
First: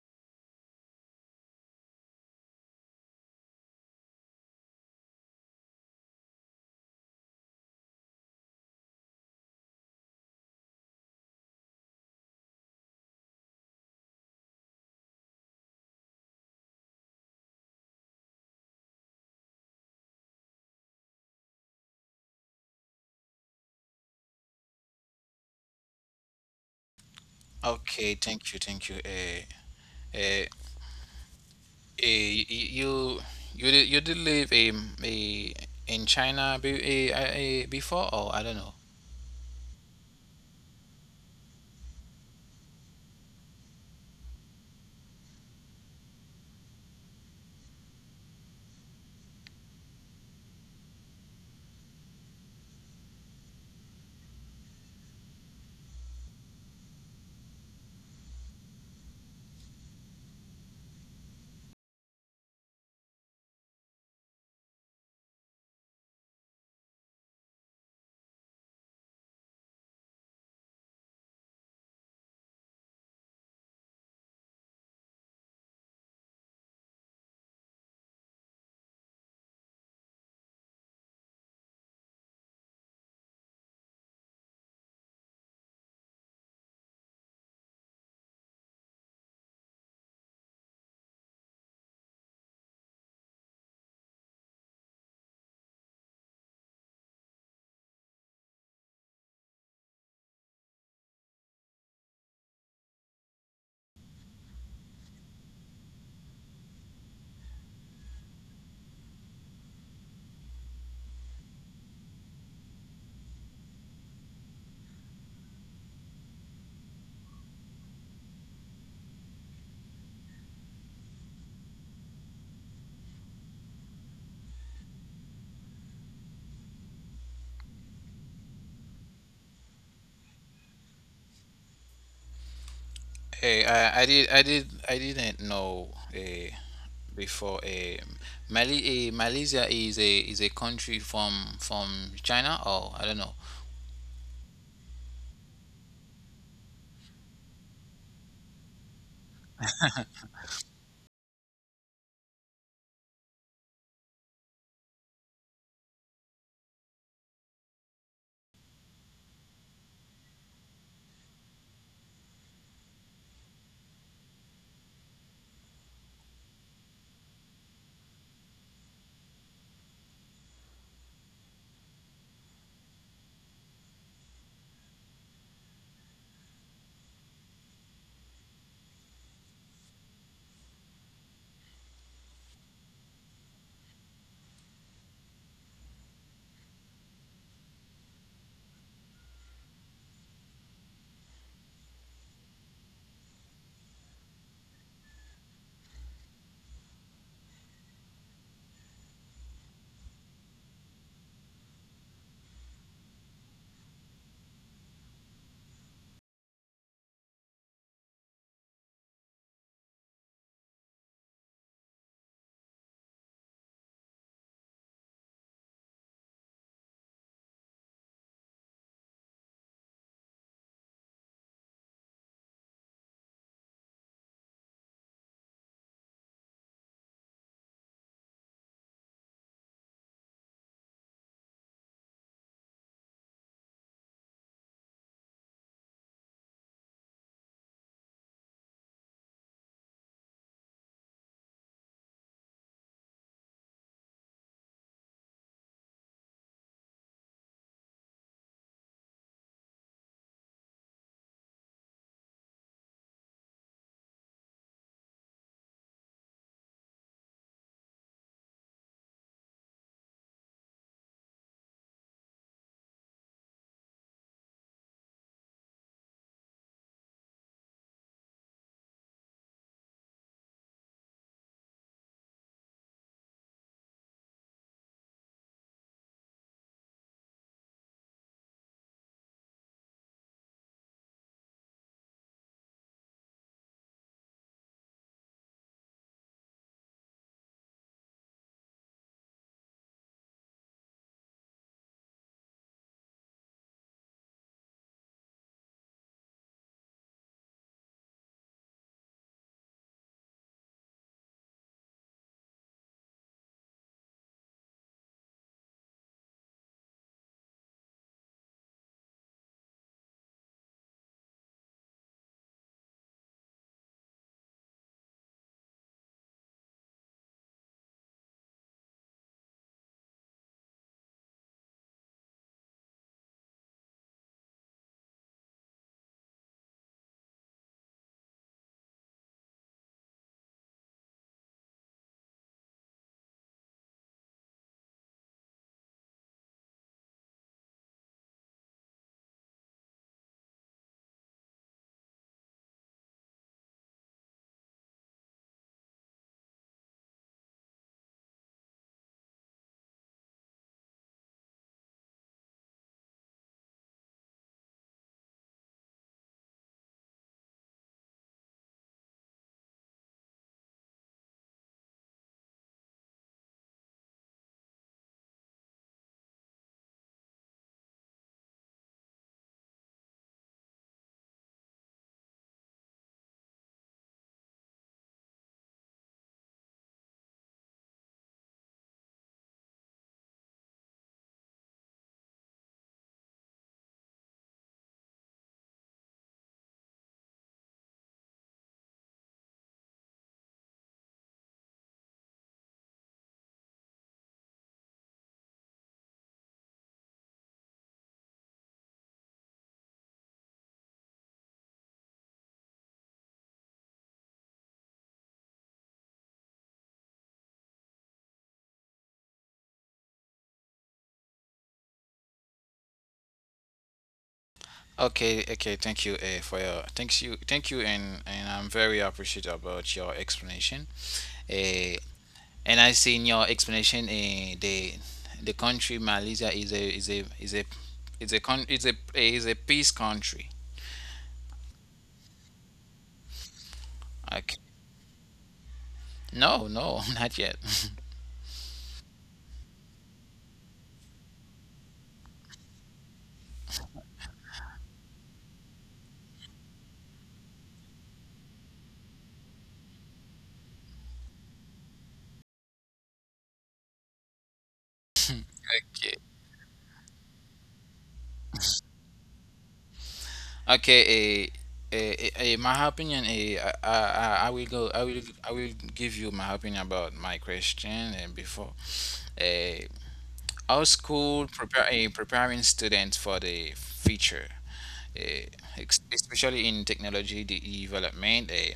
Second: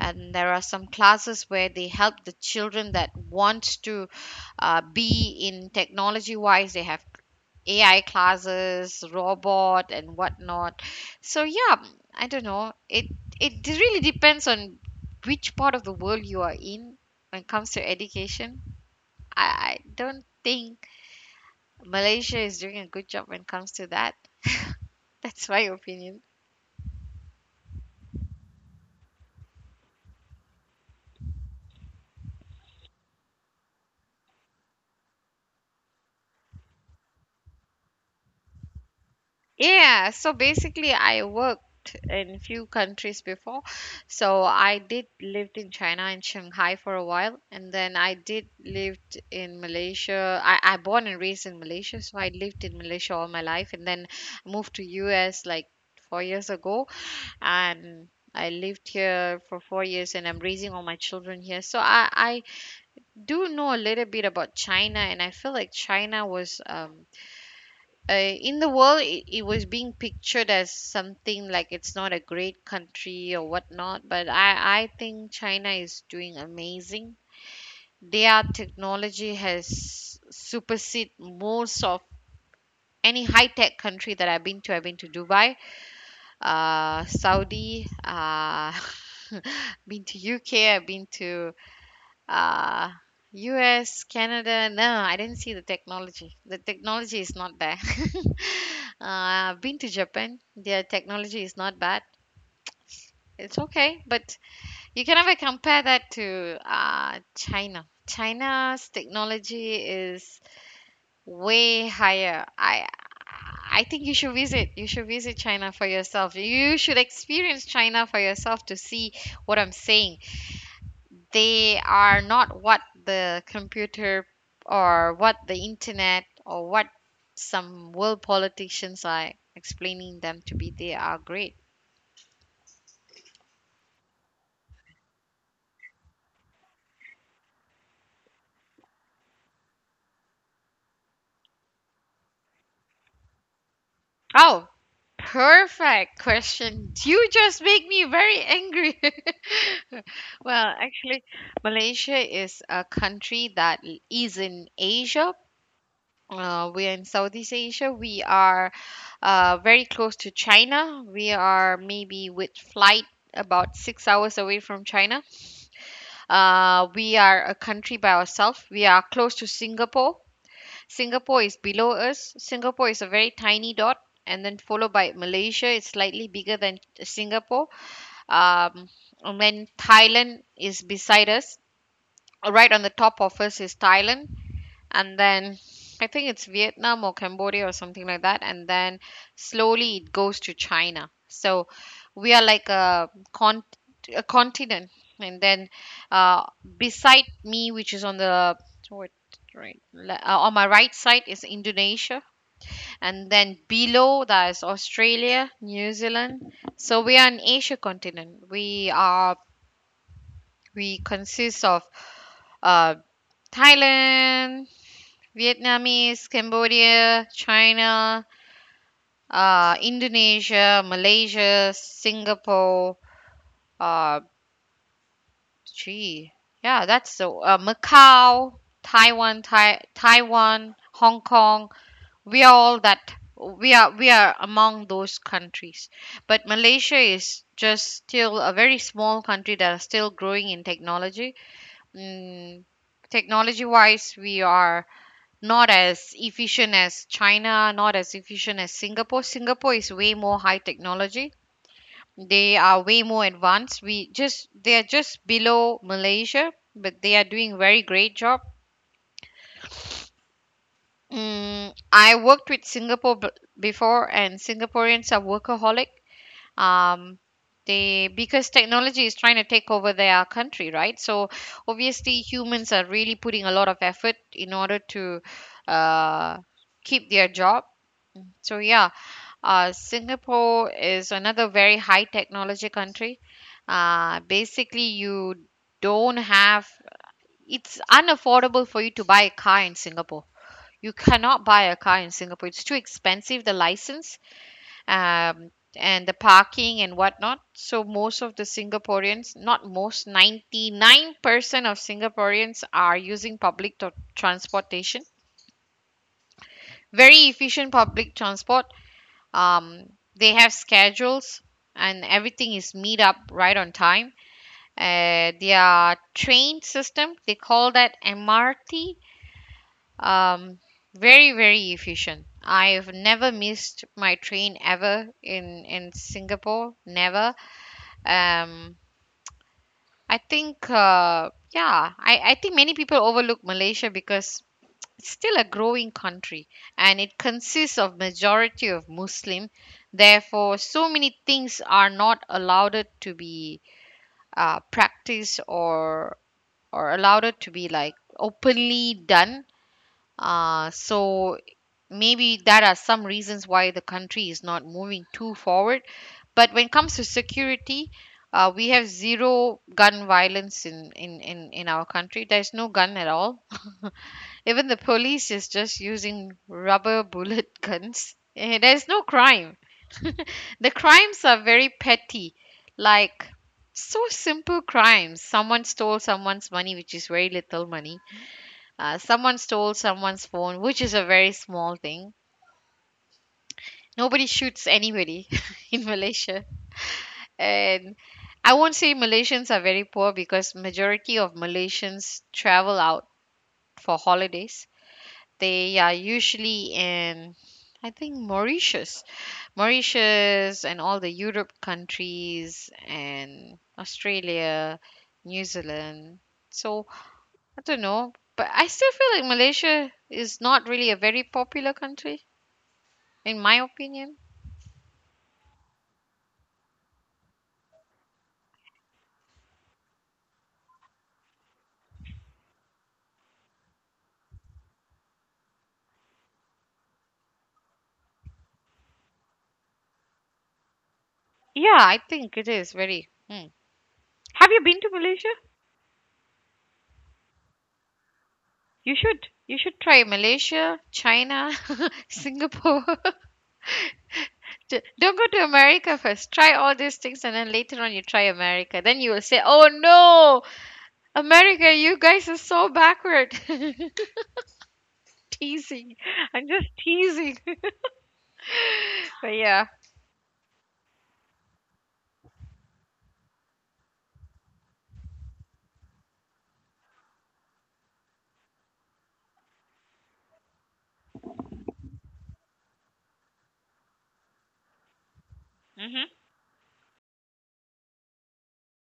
Speaker 2: And there are some classes where they help the children that want to be in technology wise. They have AI classes, robot, and whatnot. So yeah, mm, I don't know. It really depends on which part of the world you are in when it comes to education. I don't think Malaysia is doing a good job when it comes to that. That's my opinion.
Speaker 1: Okay, thank you, thank you. Uh, you you did live in China, be, eh, I- eh, before, or I don't know.
Speaker 2: Yeah, so basically I worked in few countries before. So I did lived in China and Shanghai for a while and then I did lived in Malaysia. I born and raised in Malaysia, so I lived in Malaysia all my life and then moved to US like four years ago and I lived here for four years and I'm raising all my children here. So I do know a little bit about China and I feel like China was in the world it was being pictured as something like it's not a great country or whatnot, but I think China is doing amazing. Their technology has supersede most of any high-tech country that I've been to. I've been to Dubai, Saudi, been to UK, I've been to uh, US, Canada. No, I didn't see the technology. The technology is not there. I've been to Japan. Their technology is not bad. It's okay, but you can never compare that to China. China's technology is way higher. I think you should visit. You should visit China for yourself. You should experience China for yourself to see what I'm saying. They are not what the computer or what the internet or what some world politicians are explaining them to be. They are great.
Speaker 1: I didn't know eh, before eh, Mali eh, Malaysia is a country from China, or I don't know.
Speaker 2: Oh, perfect question. You just make me very angry. Well, actually, Malaysia is a country that is in Asia. We are in Southeast Asia. We are very close to China. We are maybe with flight about six hours away from China. We are a country by ourselves. We are close to Singapore. Singapore is below us. Singapore is a very tiny dot, and then followed by Malaysia. It's slightly bigger than Singapore. Um, and then Thailand is beside us. Right on the top of us is Thailand and then I think it's Vietnam or Cambodia or something like that, and then slowly it goes to China. So we are like a continent, and then uh, beside me, which is on the what on my right side is Indonesia, and then below that is Australia, New Zealand. So we are an Asia continent. We consist of uh, Thailand, Vietnamese, Cambodia, China, Indonesia, Malaysia, Singapore. Uh, gee, yeah, that's so. Macau, Taiwan, Taiwan, Hong Kong. We are all that. We are among those countries, but Malaysia is just still a very small country that are still growing in technology. Mm, technology wise, we are not as efficient as China, not as efficient as Singapore. Singapore is way more high technology. They are way more advanced. We just they are just below Malaysia, but they are doing very great job. Mm, I worked with Singapore before, and Singaporeans are workaholic. Um, they, because technology is trying to take over their country, right? So obviously humans are really putting a lot of effort in order to uh, keep their job. So yeah, Singapore is another very high technology country. Basically, you don't have it's unaffordable for you to buy a car in Singapore. You cannot buy a car in Singapore. It's too expensive, the license, um, and the parking and whatnot. So most of the Singaporeans, not most, 99% of Singaporeans are using public transportation. Very efficient public transport. um they have schedules and everything is meet up right on time. Their train system, they call that MRT. um Very very efficient. I've never missed my train ever in Singapore, never. um I think yeah, I think many people overlook Malaysia because it's still a growing country and it consists of majority of Muslim. Therefore, so many things are not allowed to be practiced or allowed to be like openly done. So maybe that are some reasons why the country is not moving too forward. But when it comes to security, we have zero gun violence in, our country. There's no gun at all. Even the police is just using rubber bullet guns. There's no crime. The crimes are very petty, like so simple crimes. Someone stole someone's money, which is very little money. Someone stole someone's phone, which is a very small thing. Nobody shoots anybody in Malaysia. And I won't say Malaysians are very poor because majority of Malaysians travel out for holidays. They are usually in, I think, Mauritius. Mauritius and all the Europe countries and Australia, New Zealand. So I don't know, but I still feel like Malaysia is not really a very popular country, in my opinion.
Speaker 1: Okay, okay, thank you for your thank you, and I'm very appreciative about your explanation. Eh, And I see in your explanation, the country Malaysia is a is a is a is a con is a eh, is a peace country.
Speaker 2: Yeah, I think it is very. Mm. Have you
Speaker 1: Okay.
Speaker 2: been to Malaysia?
Speaker 1: No, no, not yet.
Speaker 2: You should. You should try Malaysia, China, Singapore. Don't go to America first. Try all these things and then later on you try America. Then you will say, "Oh no, America, you guys are so backward." Teasing.
Speaker 1: Yeah.
Speaker 2: I'm just teasing. But yeah.
Speaker 1: Okay. My opinion. I will go. I will give you my opinion about my question. And before, uh, our school preparing students for the future. uh,
Speaker 2: Mhm.
Speaker 1: Especially in technology development.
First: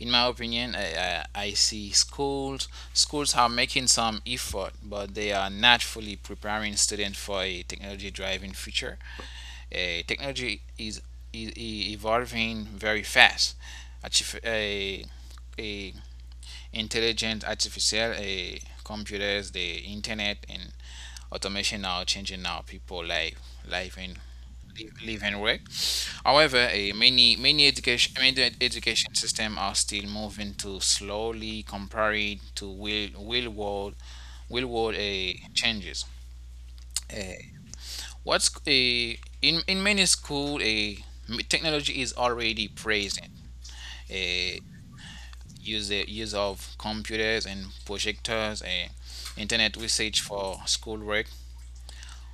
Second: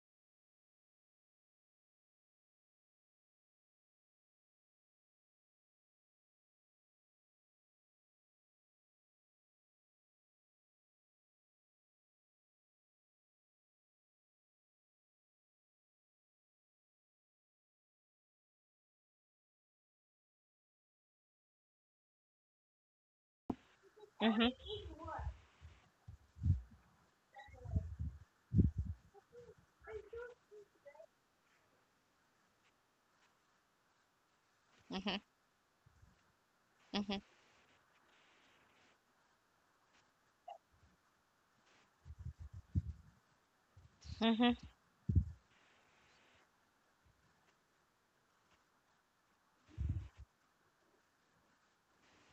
Speaker 1: In my opinion, I see schools are making some effort, but they are not fully preparing students for a technology driven future. Technology is evolving very fast. Artif- a Intelligent artificial, a computers, the internet, and automation are changing now people life life in
Speaker 2: Mhm.
Speaker 1: live and work. However, eh, many many education many ed- education system are still moving to slowly compared to real real world real world
Speaker 2: Mhm.
Speaker 1: eh, changes.
Speaker 2: Mhm.
Speaker 1: Eh, what's a In many school, a technology is already present.
Speaker 2: Mhm.
Speaker 1: A use the use of computers and projectors, a internet usage for schoolwork,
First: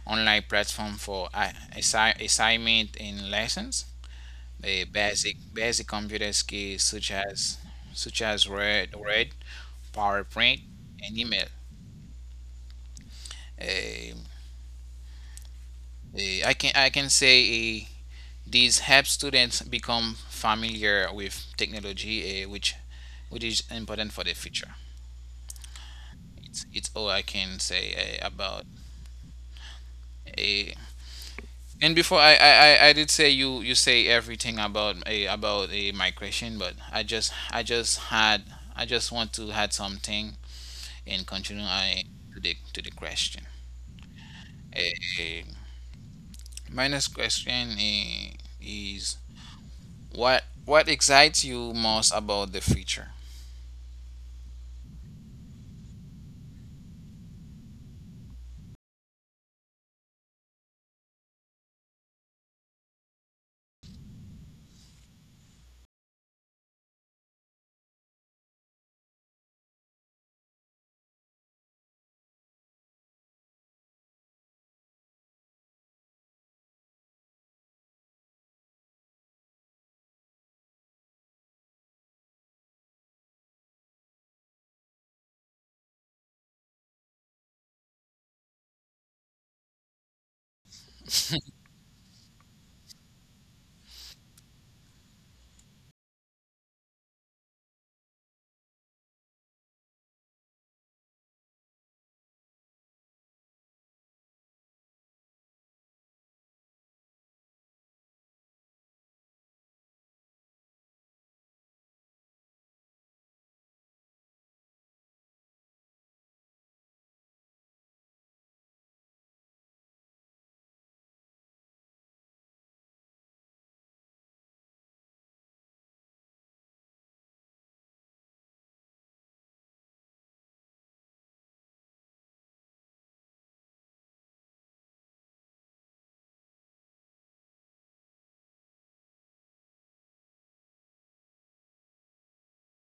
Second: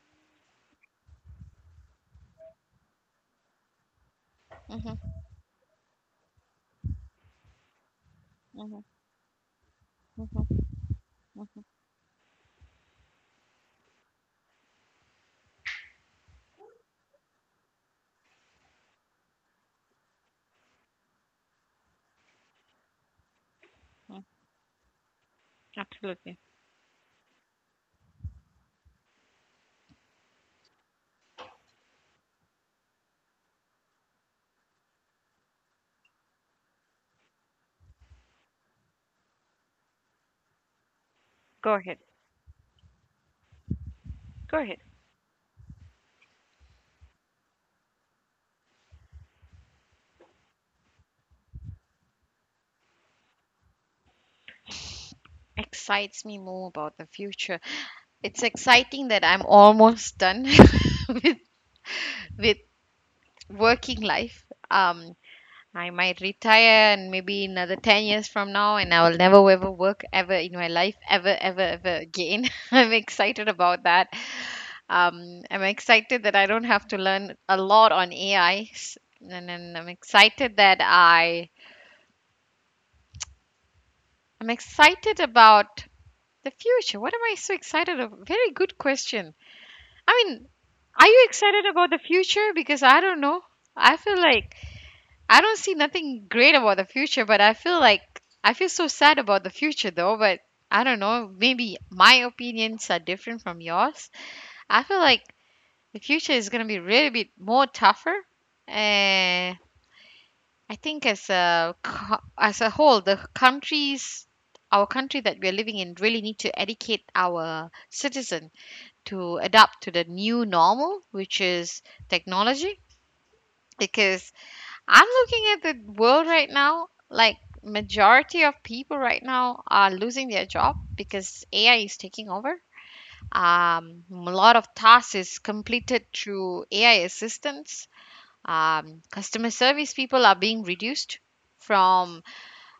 Speaker 1: online platform for assignment and lessons, a
Speaker 2: Mhm.
Speaker 1: basic computer skills such as Word,
Speaker 2: Mhm.
Speaker 1: PowerPoint, and email.
Speaker 2: Mhm.
Speaker 1: Um, I can say uh, these help students become familiar with technology, which is important for the
Speaker 2: Mhm.
Speaker 1: future.
Speaker 2: Absolutely.
Speaker 1: It's all I can say about a. And before, I did say you you say everything about a migration, but I just want to add something and continue
Speaker 2: Go
Speaker 1: I
Speaker 2: ahead.
Speaker 1: to the question.
Speaker 2: Go ahead.
Speaker 1: Eh, my next question is, what excites you most about the future?
Speaker 2: Excites me more about the future. It's exciting that I'm almost done with with working life. Um, I might retire and maybe another 10 years from now, and I will never ever work ever in my life, ever, ever, ever again. I'm excited about that. I'm excited that I don't have to learn a lot on AI, and then I'm excited about the future. What am I so excited of? Very good question. I mean, are you excited about the future? Because I don't know. I feel like I don't see nothing great about the future, but I feel like I feel so sad about the future though, but I don't know, maybe my opinions are different from yours. I feel like the future is going to be really bit more tougher. And I think as a whole, the countries our country that we're living in really need to educate our citizen to adapt to the new normal, which is technology, because I'm looking at the world right now, like majority of people right now are losing their job because AI is taking over. A lot of tasks is completed through AI assistance. Customer service people are being reduced from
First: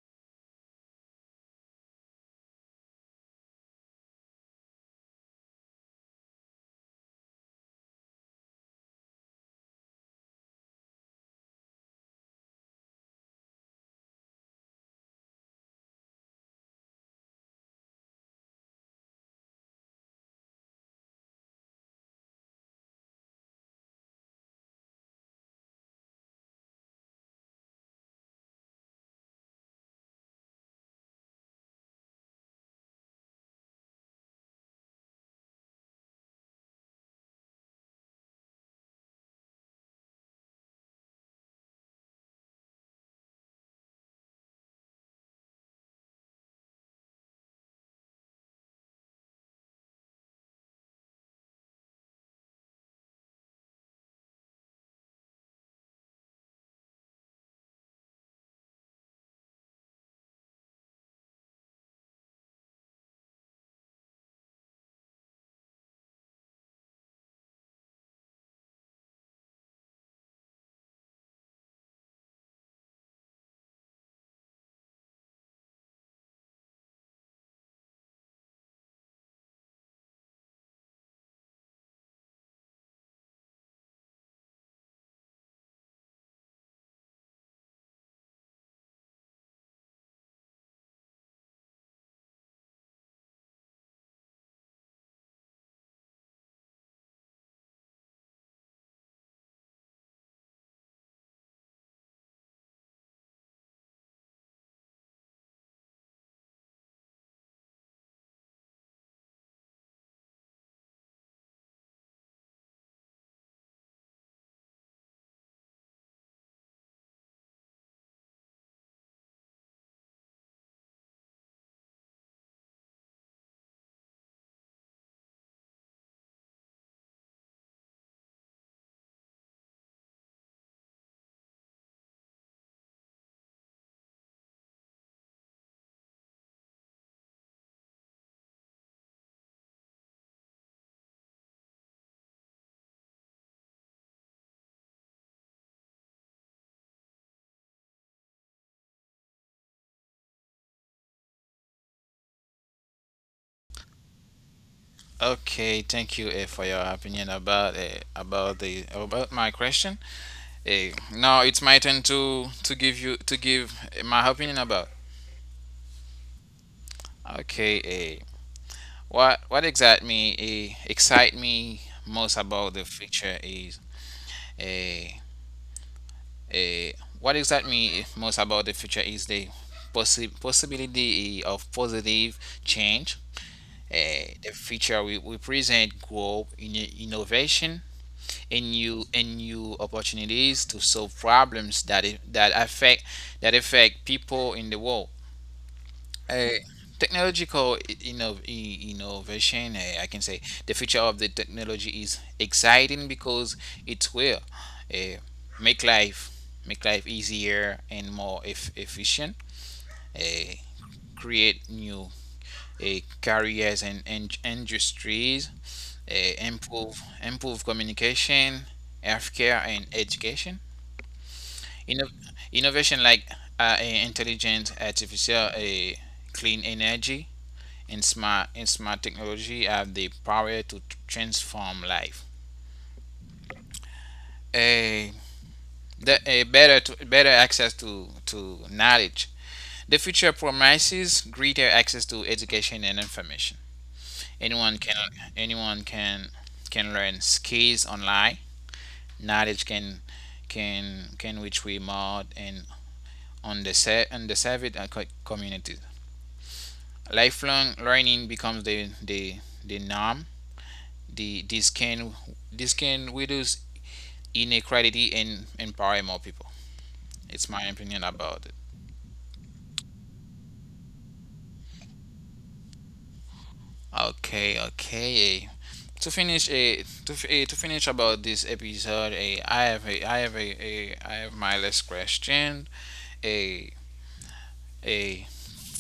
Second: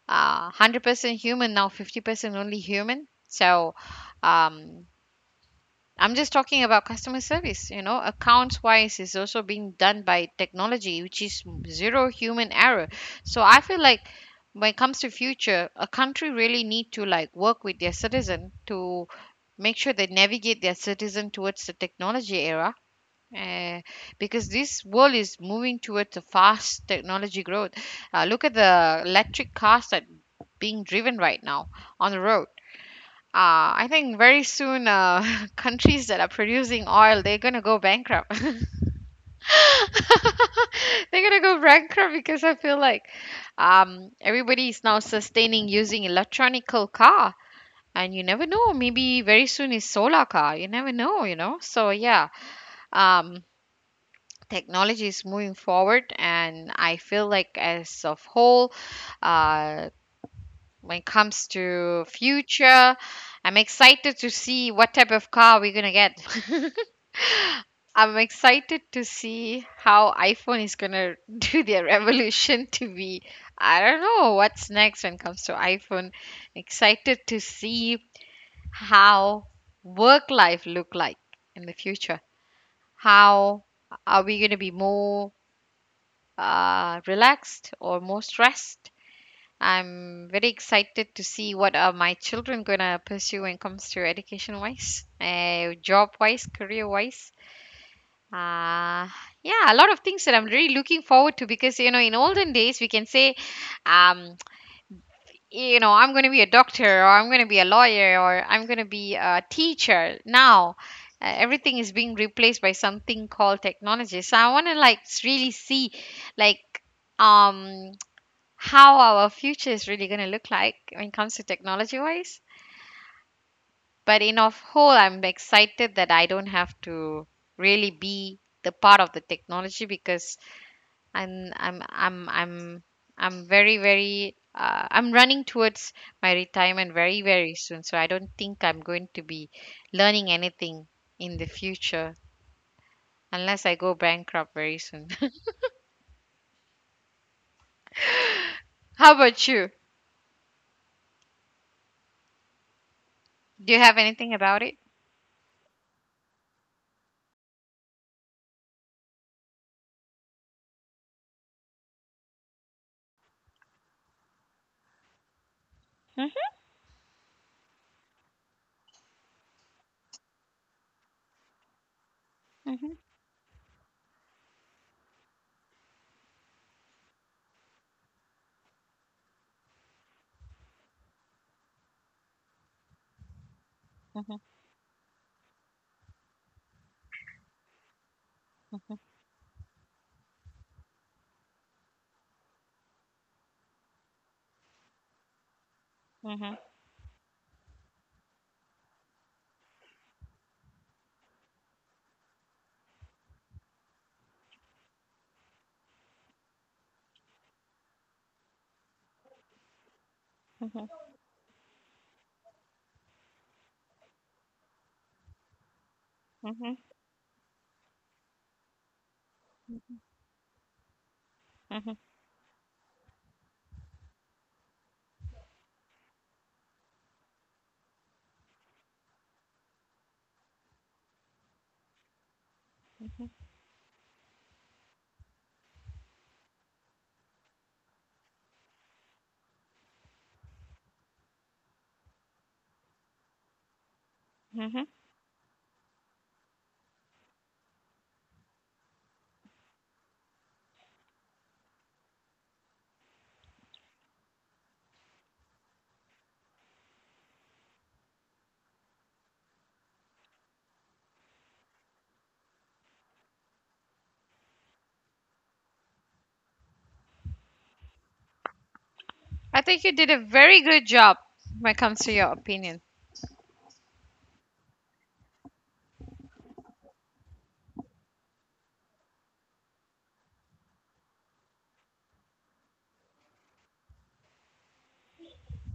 Speaker 2: 100% human, now 50% only human. So um, I'm just talking about customer service. You know, accounts wise is also being done by technology, which is zero human error. So I feel like when it comes to future, a country really need to like work with their citizen to make sure they navigate their citizen towards the technology era. Uh, because this world is moving towards a fast technology growth. Look at the electric cars that being driven right now on the road. I think very soon, countries that are producing oil, they're gonna go bankrupt. They're gonna go bankrupt because I feel like everybody is now sustaining using electronical car, and you never know. Maybe very soon is solar car. You never know, you know. So yeah, um, technology is moving forward, and I feel like as of whole, uh, when it comes to future. I'm excited to see what type of car we're gonna get. I'm excited to see how iPhone is gonna do their revolution to be. I don't know what's next when it comes to iPhone. Excited to see how work life look like in the future. How are we gonna be more relaxed or more stressed? I'm very excited to see what are my children gonna pursue when it comes to education wise, job wise, career wise. Uh, yeah, a lot of things that I'm really looking forward to because you know in olden days we can say, um, you know I'm gonna be a doctor or I'm gonna be a lawyer or I'm gonna be a teacher. Now, everything is being replaced by something called technology. So I wanna like really see, like um how our future is really going to look like when it comes to technology wise. But in of whole, I'm excited that I don't have to really be the part of the technology because I'm I'm I'm I'm I'm very I'm running towards my retirement very soon. So I don't think I'm going to be learning anything in the future unless I go bankrupt very soon. How about you? Do you have anything about it?
Speaker 1: Okay, thank you for your opinion about, eh, about the about my question. Now it's my turn to give you to give my opinion about.
Speaker 2: Hmm.
Speaker 1: Okay, what excite me, excite me most
Speaker 2: Hmm.
Speaker 1: about the future is eh, Eh, what excites me most about the future is the possibility of positive change. The future will present growth in innovation and new opportunities to solve problems that that affect people in the world.
Speaker 2: Hmm.
Speaker 1: A Technological innovation, I can say the future of the technology is exciting because it will eh, make life make life easier and more efficient.
Speaker 2: Hmm.
Speaker 1: eh, Create new careers and industries,
Speaker 2: Hmm.
Speaker 1: improve communication, healthcare, and education.
Speaker 2: Hmm.
Speaker 1: Inno- Innovation like, intelligent artificial, clean energy. In smart technology have the power to transform life. A, the, a Better better access to knowledge. The future promises greater access to education and information. Anyone
Speaker 2: Hmm.
Speaker 1: can anyone can learn skills online. Knowledge can reach remote and underserved communities. Lifelong learning becomes the norm. The This can reduce inequality and empower more people. It's my opinion about it.
Speaker 2: I think you did a very good job when it comes to your opinion.
Speaker 1: Okay, okay. To finish a to finish about this episode, a I have my last question. A a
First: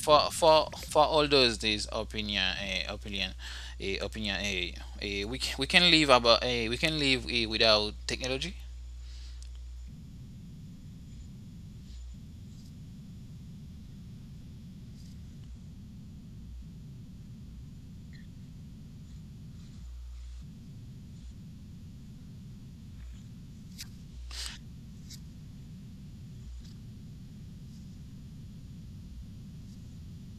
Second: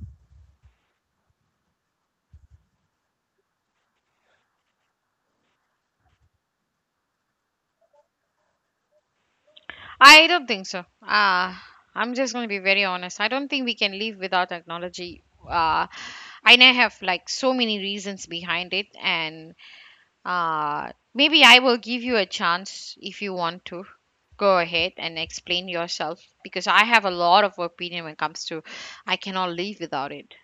Speaker 1: for all those this opinion, a opinion a opinion a we can live, about a we can live without technology.
Speaker 2: I don't think so. Uh, I'm just going to be very honest. I don't think we can live without technology. I now have like so many reasons behind it, and maybe I will give you a chance if you want to go ahead and explain yourself because I have a lot of opinion when it comes to I cannot live without it.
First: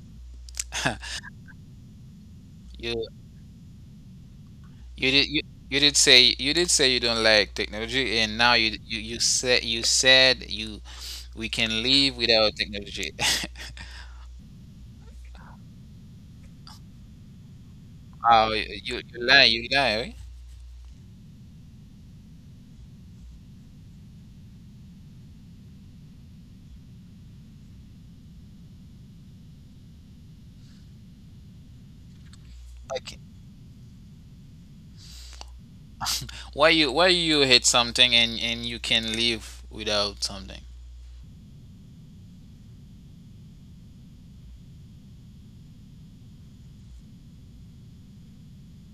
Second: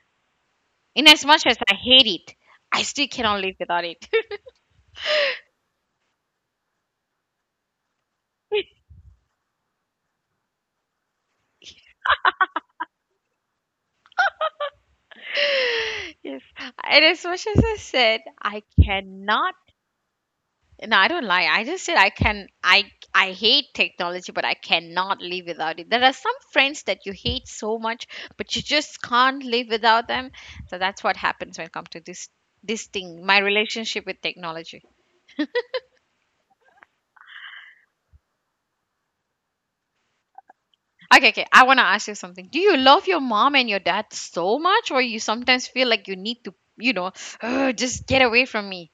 Speaker 2: In as much as I hate it, I still cannot live without it.
Speaker 1: You did you, you did say you don't like technology, and now you said you, we can live without technology.
Speaker 2: Yes. And as much as I said,
Speaker 1: Oh,
Speaker 2: I
Speaker 1: you you lie
Speaker 2: cannot.
Speaker 1: you lie. Right?
Speaker 2: No, I don't lie. I hate technology, but I cannot live without it. There are some friends that you hate so much, but you just can't live without them. So that's what happens when it comes to this
Speaker 1: Like,
Speaker 2: thing. My relationship with technology.
Speaker 1: why you hate something and you can live without something?
Speaker 2: Okay, okay. I want to ask you something. Do you love your mom and your dad so much, or you sometimes feel like you need to, you know, "Ugh, just get away from me?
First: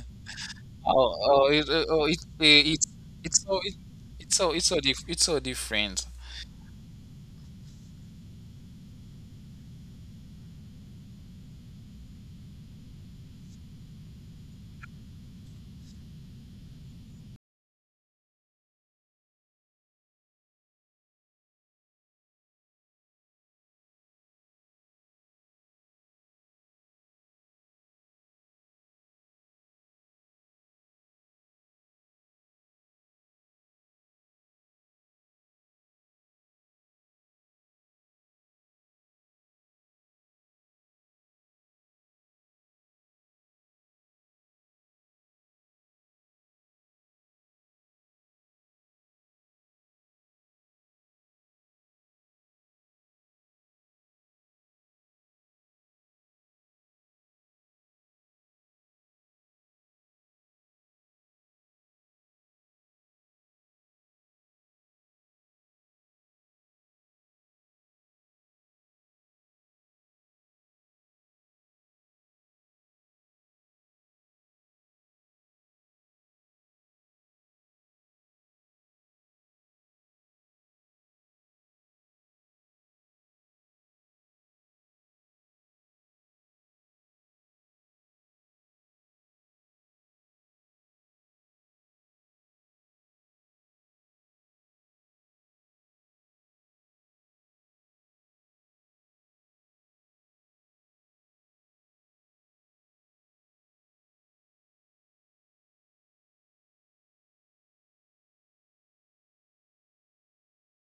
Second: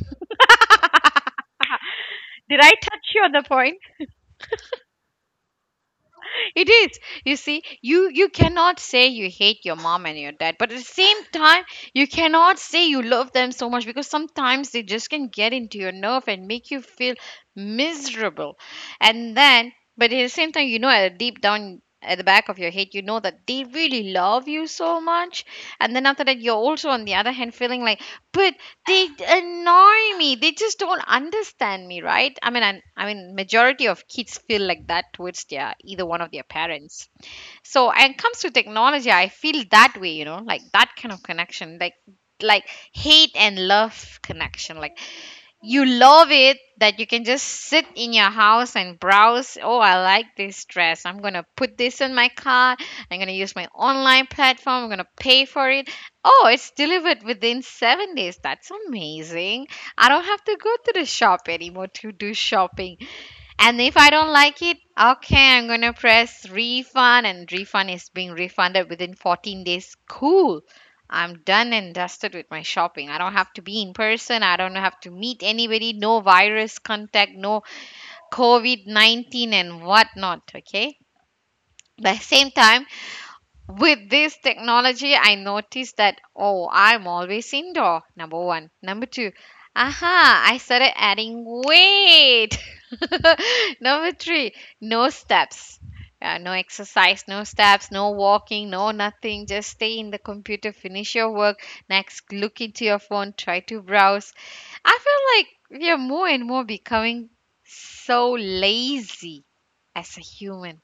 Speaker 1: Oh oh it,
Speaker 2: Did I
Speaker 1: it,
Speaker 2: touch you on
Speaker 1: it's
Speaker 2: the
Speaker 1: so it,
Speaker 2: point?
Speaker 1: It's so different.
Speaker 2: It is. You see, you cannot say you hate your mom and your dad, but at the same time you cannot say you love them so much because sometimes they just can get into your nerve and make you feel miserable, and then, but at the same time, you know, at deep down at the back of your head, you know that they really love you so much, and then after that you're also on the other hand feeling like, but they annoy me, they just don't understand me, right? I mean majority of kids feel like that towards their either one of their parents. So and it comes to technology, I feel that way, you know, like that kind of connection, like hate and love connection, like you love it that you can just sit in your house and browse. Oh, I like this dress. I'm going to put this in my cart. I'm going to use my online platform. I'm going to pay for it. Oh, it's delivered within 7 days. That's amazing. I don't have to go to the shop anymore to do shopping. And if I don't like it, okay, I'm gonna press refund, and refund is being refunded within 14 days. Cool. I'm done and dusted with my shopping. I don't have to be in person. I don't have to meet anybody. No virus contact, no COVID 19 and whatnot. Okay. By the same time, with this technology, I noticed that, oh, I'm always indoor. Number one. Number two, aha, I started adding weight. Number three, no steps. No exercise, no steps, no walking, no nothing. Just stay in the computer, finish your work. Next, look into your phone, try to browse. I feel like we are more and more becoming so lazy as a human.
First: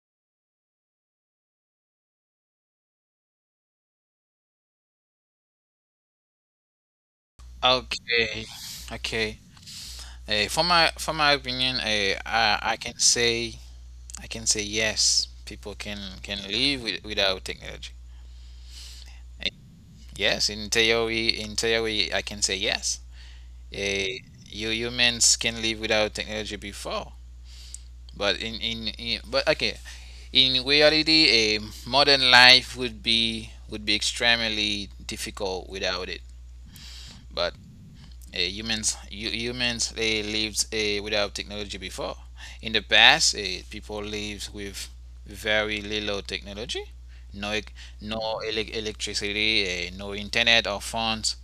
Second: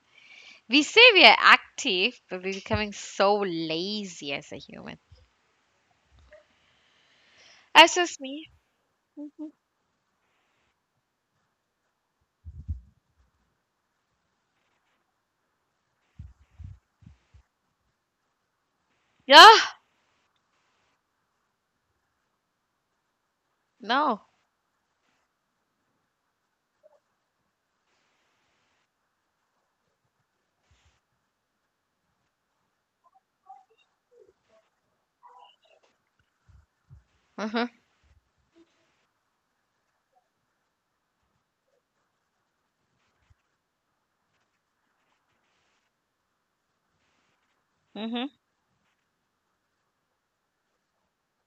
Speaker 2: We say we are active, but we're becoming so lazy as a human. That's just
Speaker 1: Okay,
Speaker 2: me.
Speaker 1: okay. For my opinion, I can say. I can say yes. People can live without technology.
Speaker 2: Yeah.
Speaker 1: Eh, Yes, in theory, I can say yes.
Speaker 2: No.
Speaker 1: Eh, you Humans can live without technology before, but in reality, a modern life would be extremely difficult without it.
Speaker 2: Hmm.
Speaker 1: But humans, they lived without technology before. In the past, people lived with very little technology, no ec- no
Speaker 2: Hmm.
Speaker 1: electricity, no internet or phones.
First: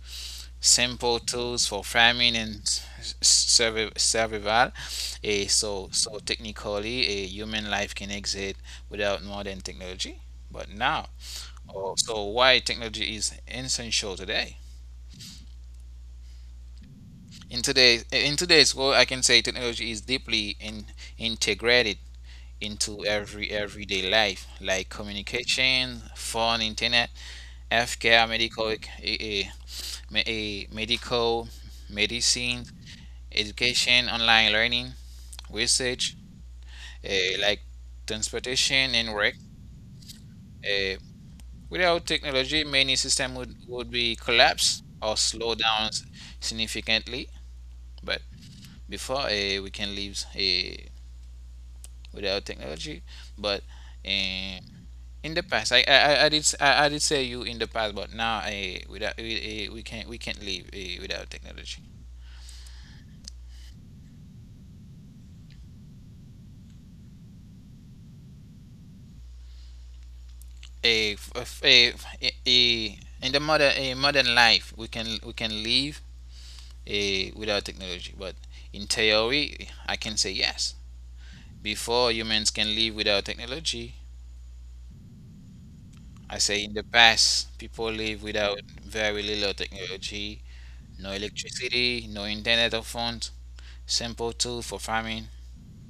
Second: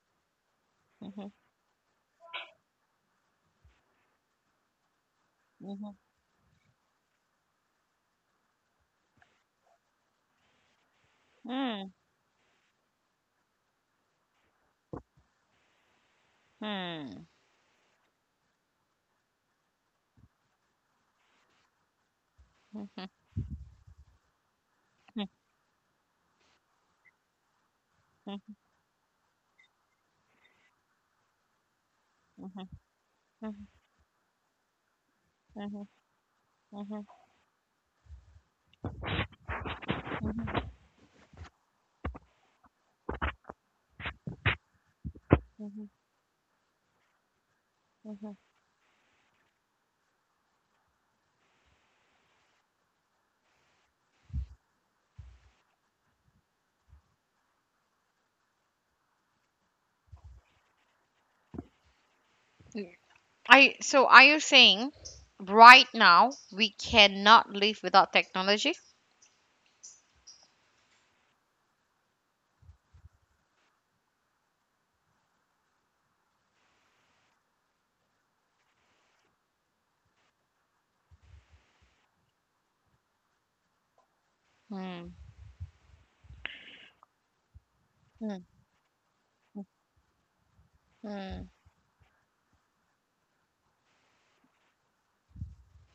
Speaker 1: Simple
Speaker 2: Hmm.
Speaker 1: tools for farming and survival. So technically, a human life can exist without modern technology. But now, oh, so why technology is essential today? In today's world, I can say technology is deeply integrated into everyday life, like communication, phone, internet, healthcare, medical, eh, eh, me- eh, medical, medicine, education, online learning, research,
Speaker 2: Hmm.
Speaker 1: like transportation and work. Eh, Without technology, many systems would be collapsed or slow down significantly. But before, we can leave without technology. But um, in the past, I did s- I did say you in the past, but now I without we, we can't live without technology.
Speaker 2: I. So are you saying right now we cannot live without technology?
Speaker 1: A, a, in the modern, a modern life, we can live without technology. But in theory, I can say yes. Before humans can live without technology,
Speaker 2: Hmm.
Speaker 1: I say in the past, people live
Speaker 2: Hmm.
Speaker 1: without very little technology, no
Speaker 2: Hmm.
Speaker 1: electricity, no internet or phone. Simple tool for farming.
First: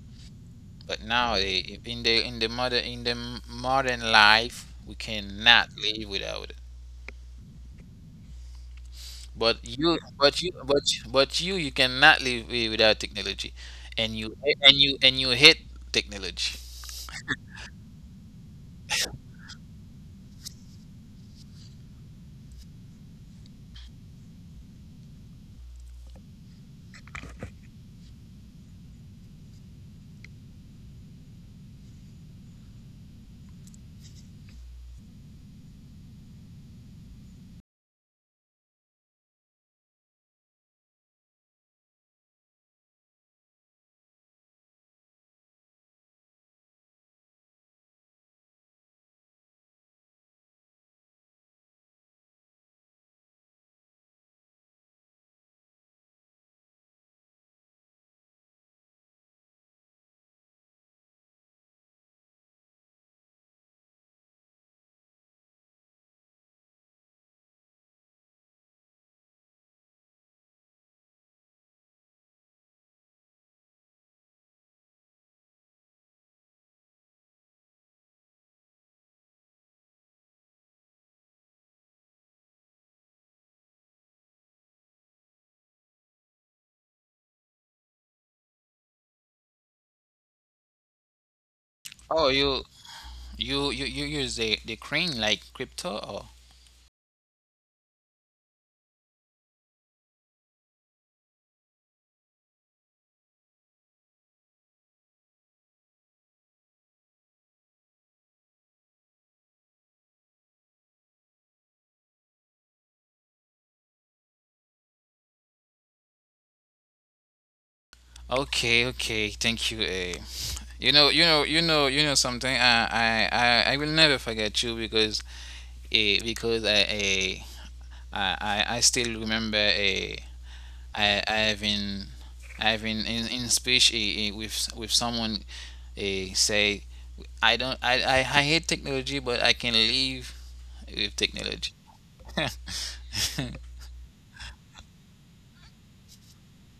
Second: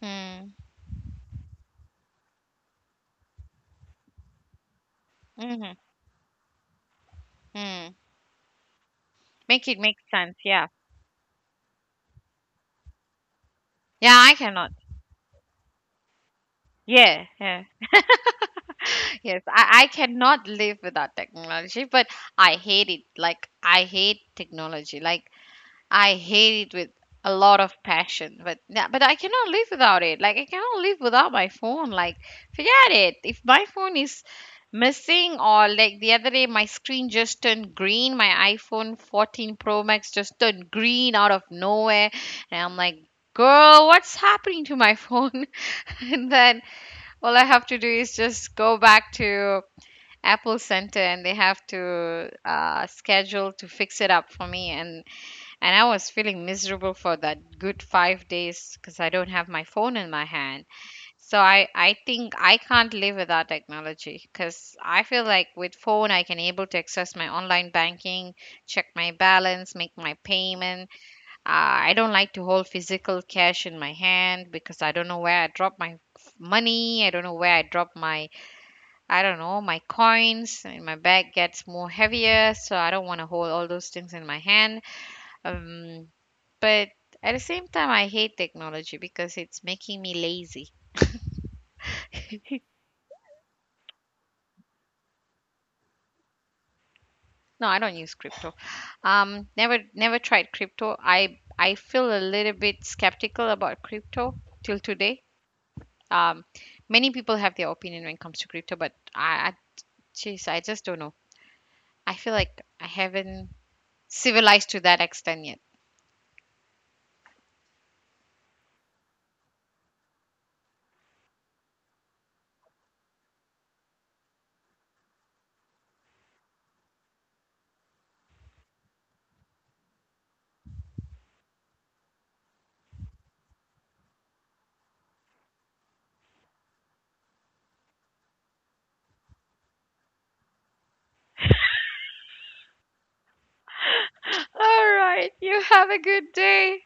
Speaker 2: Hmm.
Speaker 1: But now, in the modern life, we cannot
Speaker 2: Hmm.
Speaker 1: live without it.
Speaker 2: Hmm.
Speaker 1: But
Speaker 2: Make it
Speaker 1: you,
Speaker 2: make sense.
Speaker 1: but you,
Speaker 2: Yeah.
Speaker 1: but you cannot live without technology, and
Speaker 2: Yeah.
Speaker 1: you
Speaker 2: I cannot.
Speaker 1: and you hate technology.
Speaker 2: Yeah. Yeah. Yes, I cannot live without technology, but I hate it. Like I hate technology. Like I hate it with a lot of passion, but yeah, but I cannot live without it. Like I cannot live without my phone. Like forget it. If my phone is missing or like the other day my screen just turned green, my iPhone 14 Pro Max just turned green out of nowhere and I'm like, "Girl, what's happening to my phone?" and then all I have to do is just go back to Apple Center and they have to schedule to fix it up for me and I was feeling miserable for that good 5 days because I don't have my phone in my hand. So I think I can't live without technology because I feel like with phone I can able to access my online banking, check my balance, make my payment. I don't like to hold physical cash in my hand because I don't know where I drop my money. I don't know my coins. And my bag gets more heavier, so I don't want to hold all those things in my hand, um but at the same time, I hate technology because it's making me lazy.
Speaker 1: Oh, you use the crane like crypto? Or
Speaker 2: No, I don't use crypto. Never tried crypto. I feel a little bit skeptical about crypto till today. Um, Many people have their opinion when it comes to crypto, but I geez, I just don't know. I feel like I haven't civilized to that extent yet.
Speaker 1: okay, okay, thank you. Eh. You know something. I will never forget you, because eh, because I, eh, I still remember, a I, I having I having in speech, with someone, a say, I don't I hate technology, but I can live with technology.
Speaker 2: All right, you have a good day.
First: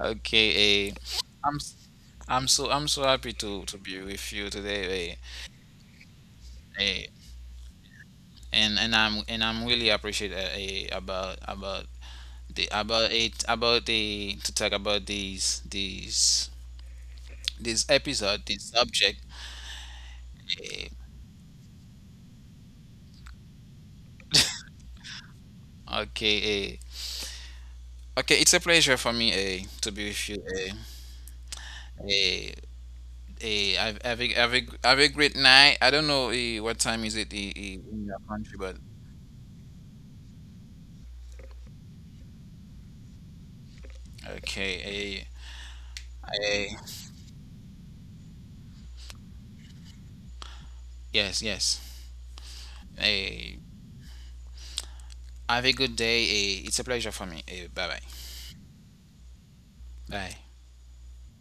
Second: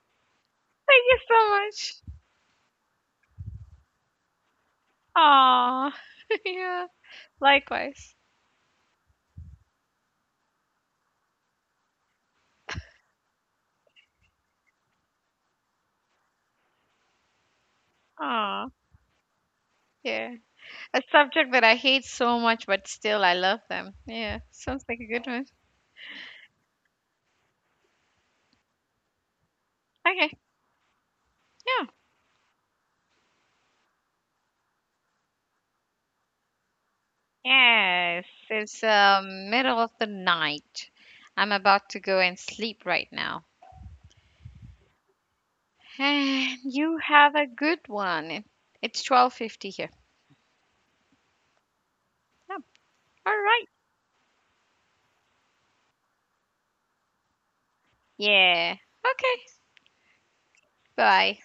Speaker 1: Okay,
Speaker 2: Thank you so
Speaker 1: I'm s-
Speaker 2: much.
Speaker 1: I'm so happy to be with you today.
Speaker 2: Aw, yeah,
Speaker 1: Eh,
Speaker 2: likewise.
Speaker 1: and I'm really appreciate about the about it about the to talk about these this episode, this
Speaker 2: Aw,
Speaker 1: subject.
Speaker 2: yeah.
Speaker 1: Eh,
Speaker 2: A subject that I hate so much, but still I love them. Yeah, sounds like a good one.
Speaker 1: okay, eh. Okay, it's a pleasure for me to be
Speaker 2: Okay,
Speaker 1: with you.
Speaker 2: yeah.
Speaker 1: Eh, have a great night. I don't know what time is it, in your
Speaker 2: Yes,
Speaker 1: country, but
Speaker 2: it's middle of the night. I'm about to go and sleep right now.
Speaker 1: okay. Eh,
Speaker 2: And
Speaker 1: eh,
Speaker 2: you have a good one. It's 12:50 here.
Speaker 1: yes, yes.
Speaker 2: Yep. All
Speaker 1: Eh,
Speaker 2: right.
Speaker 1: have a good day. It's a pleasure for me. Bye, bye.
Speaker 2: Yeah. Okay.
Speaker 1: Bye.
Speaker 2: Bye.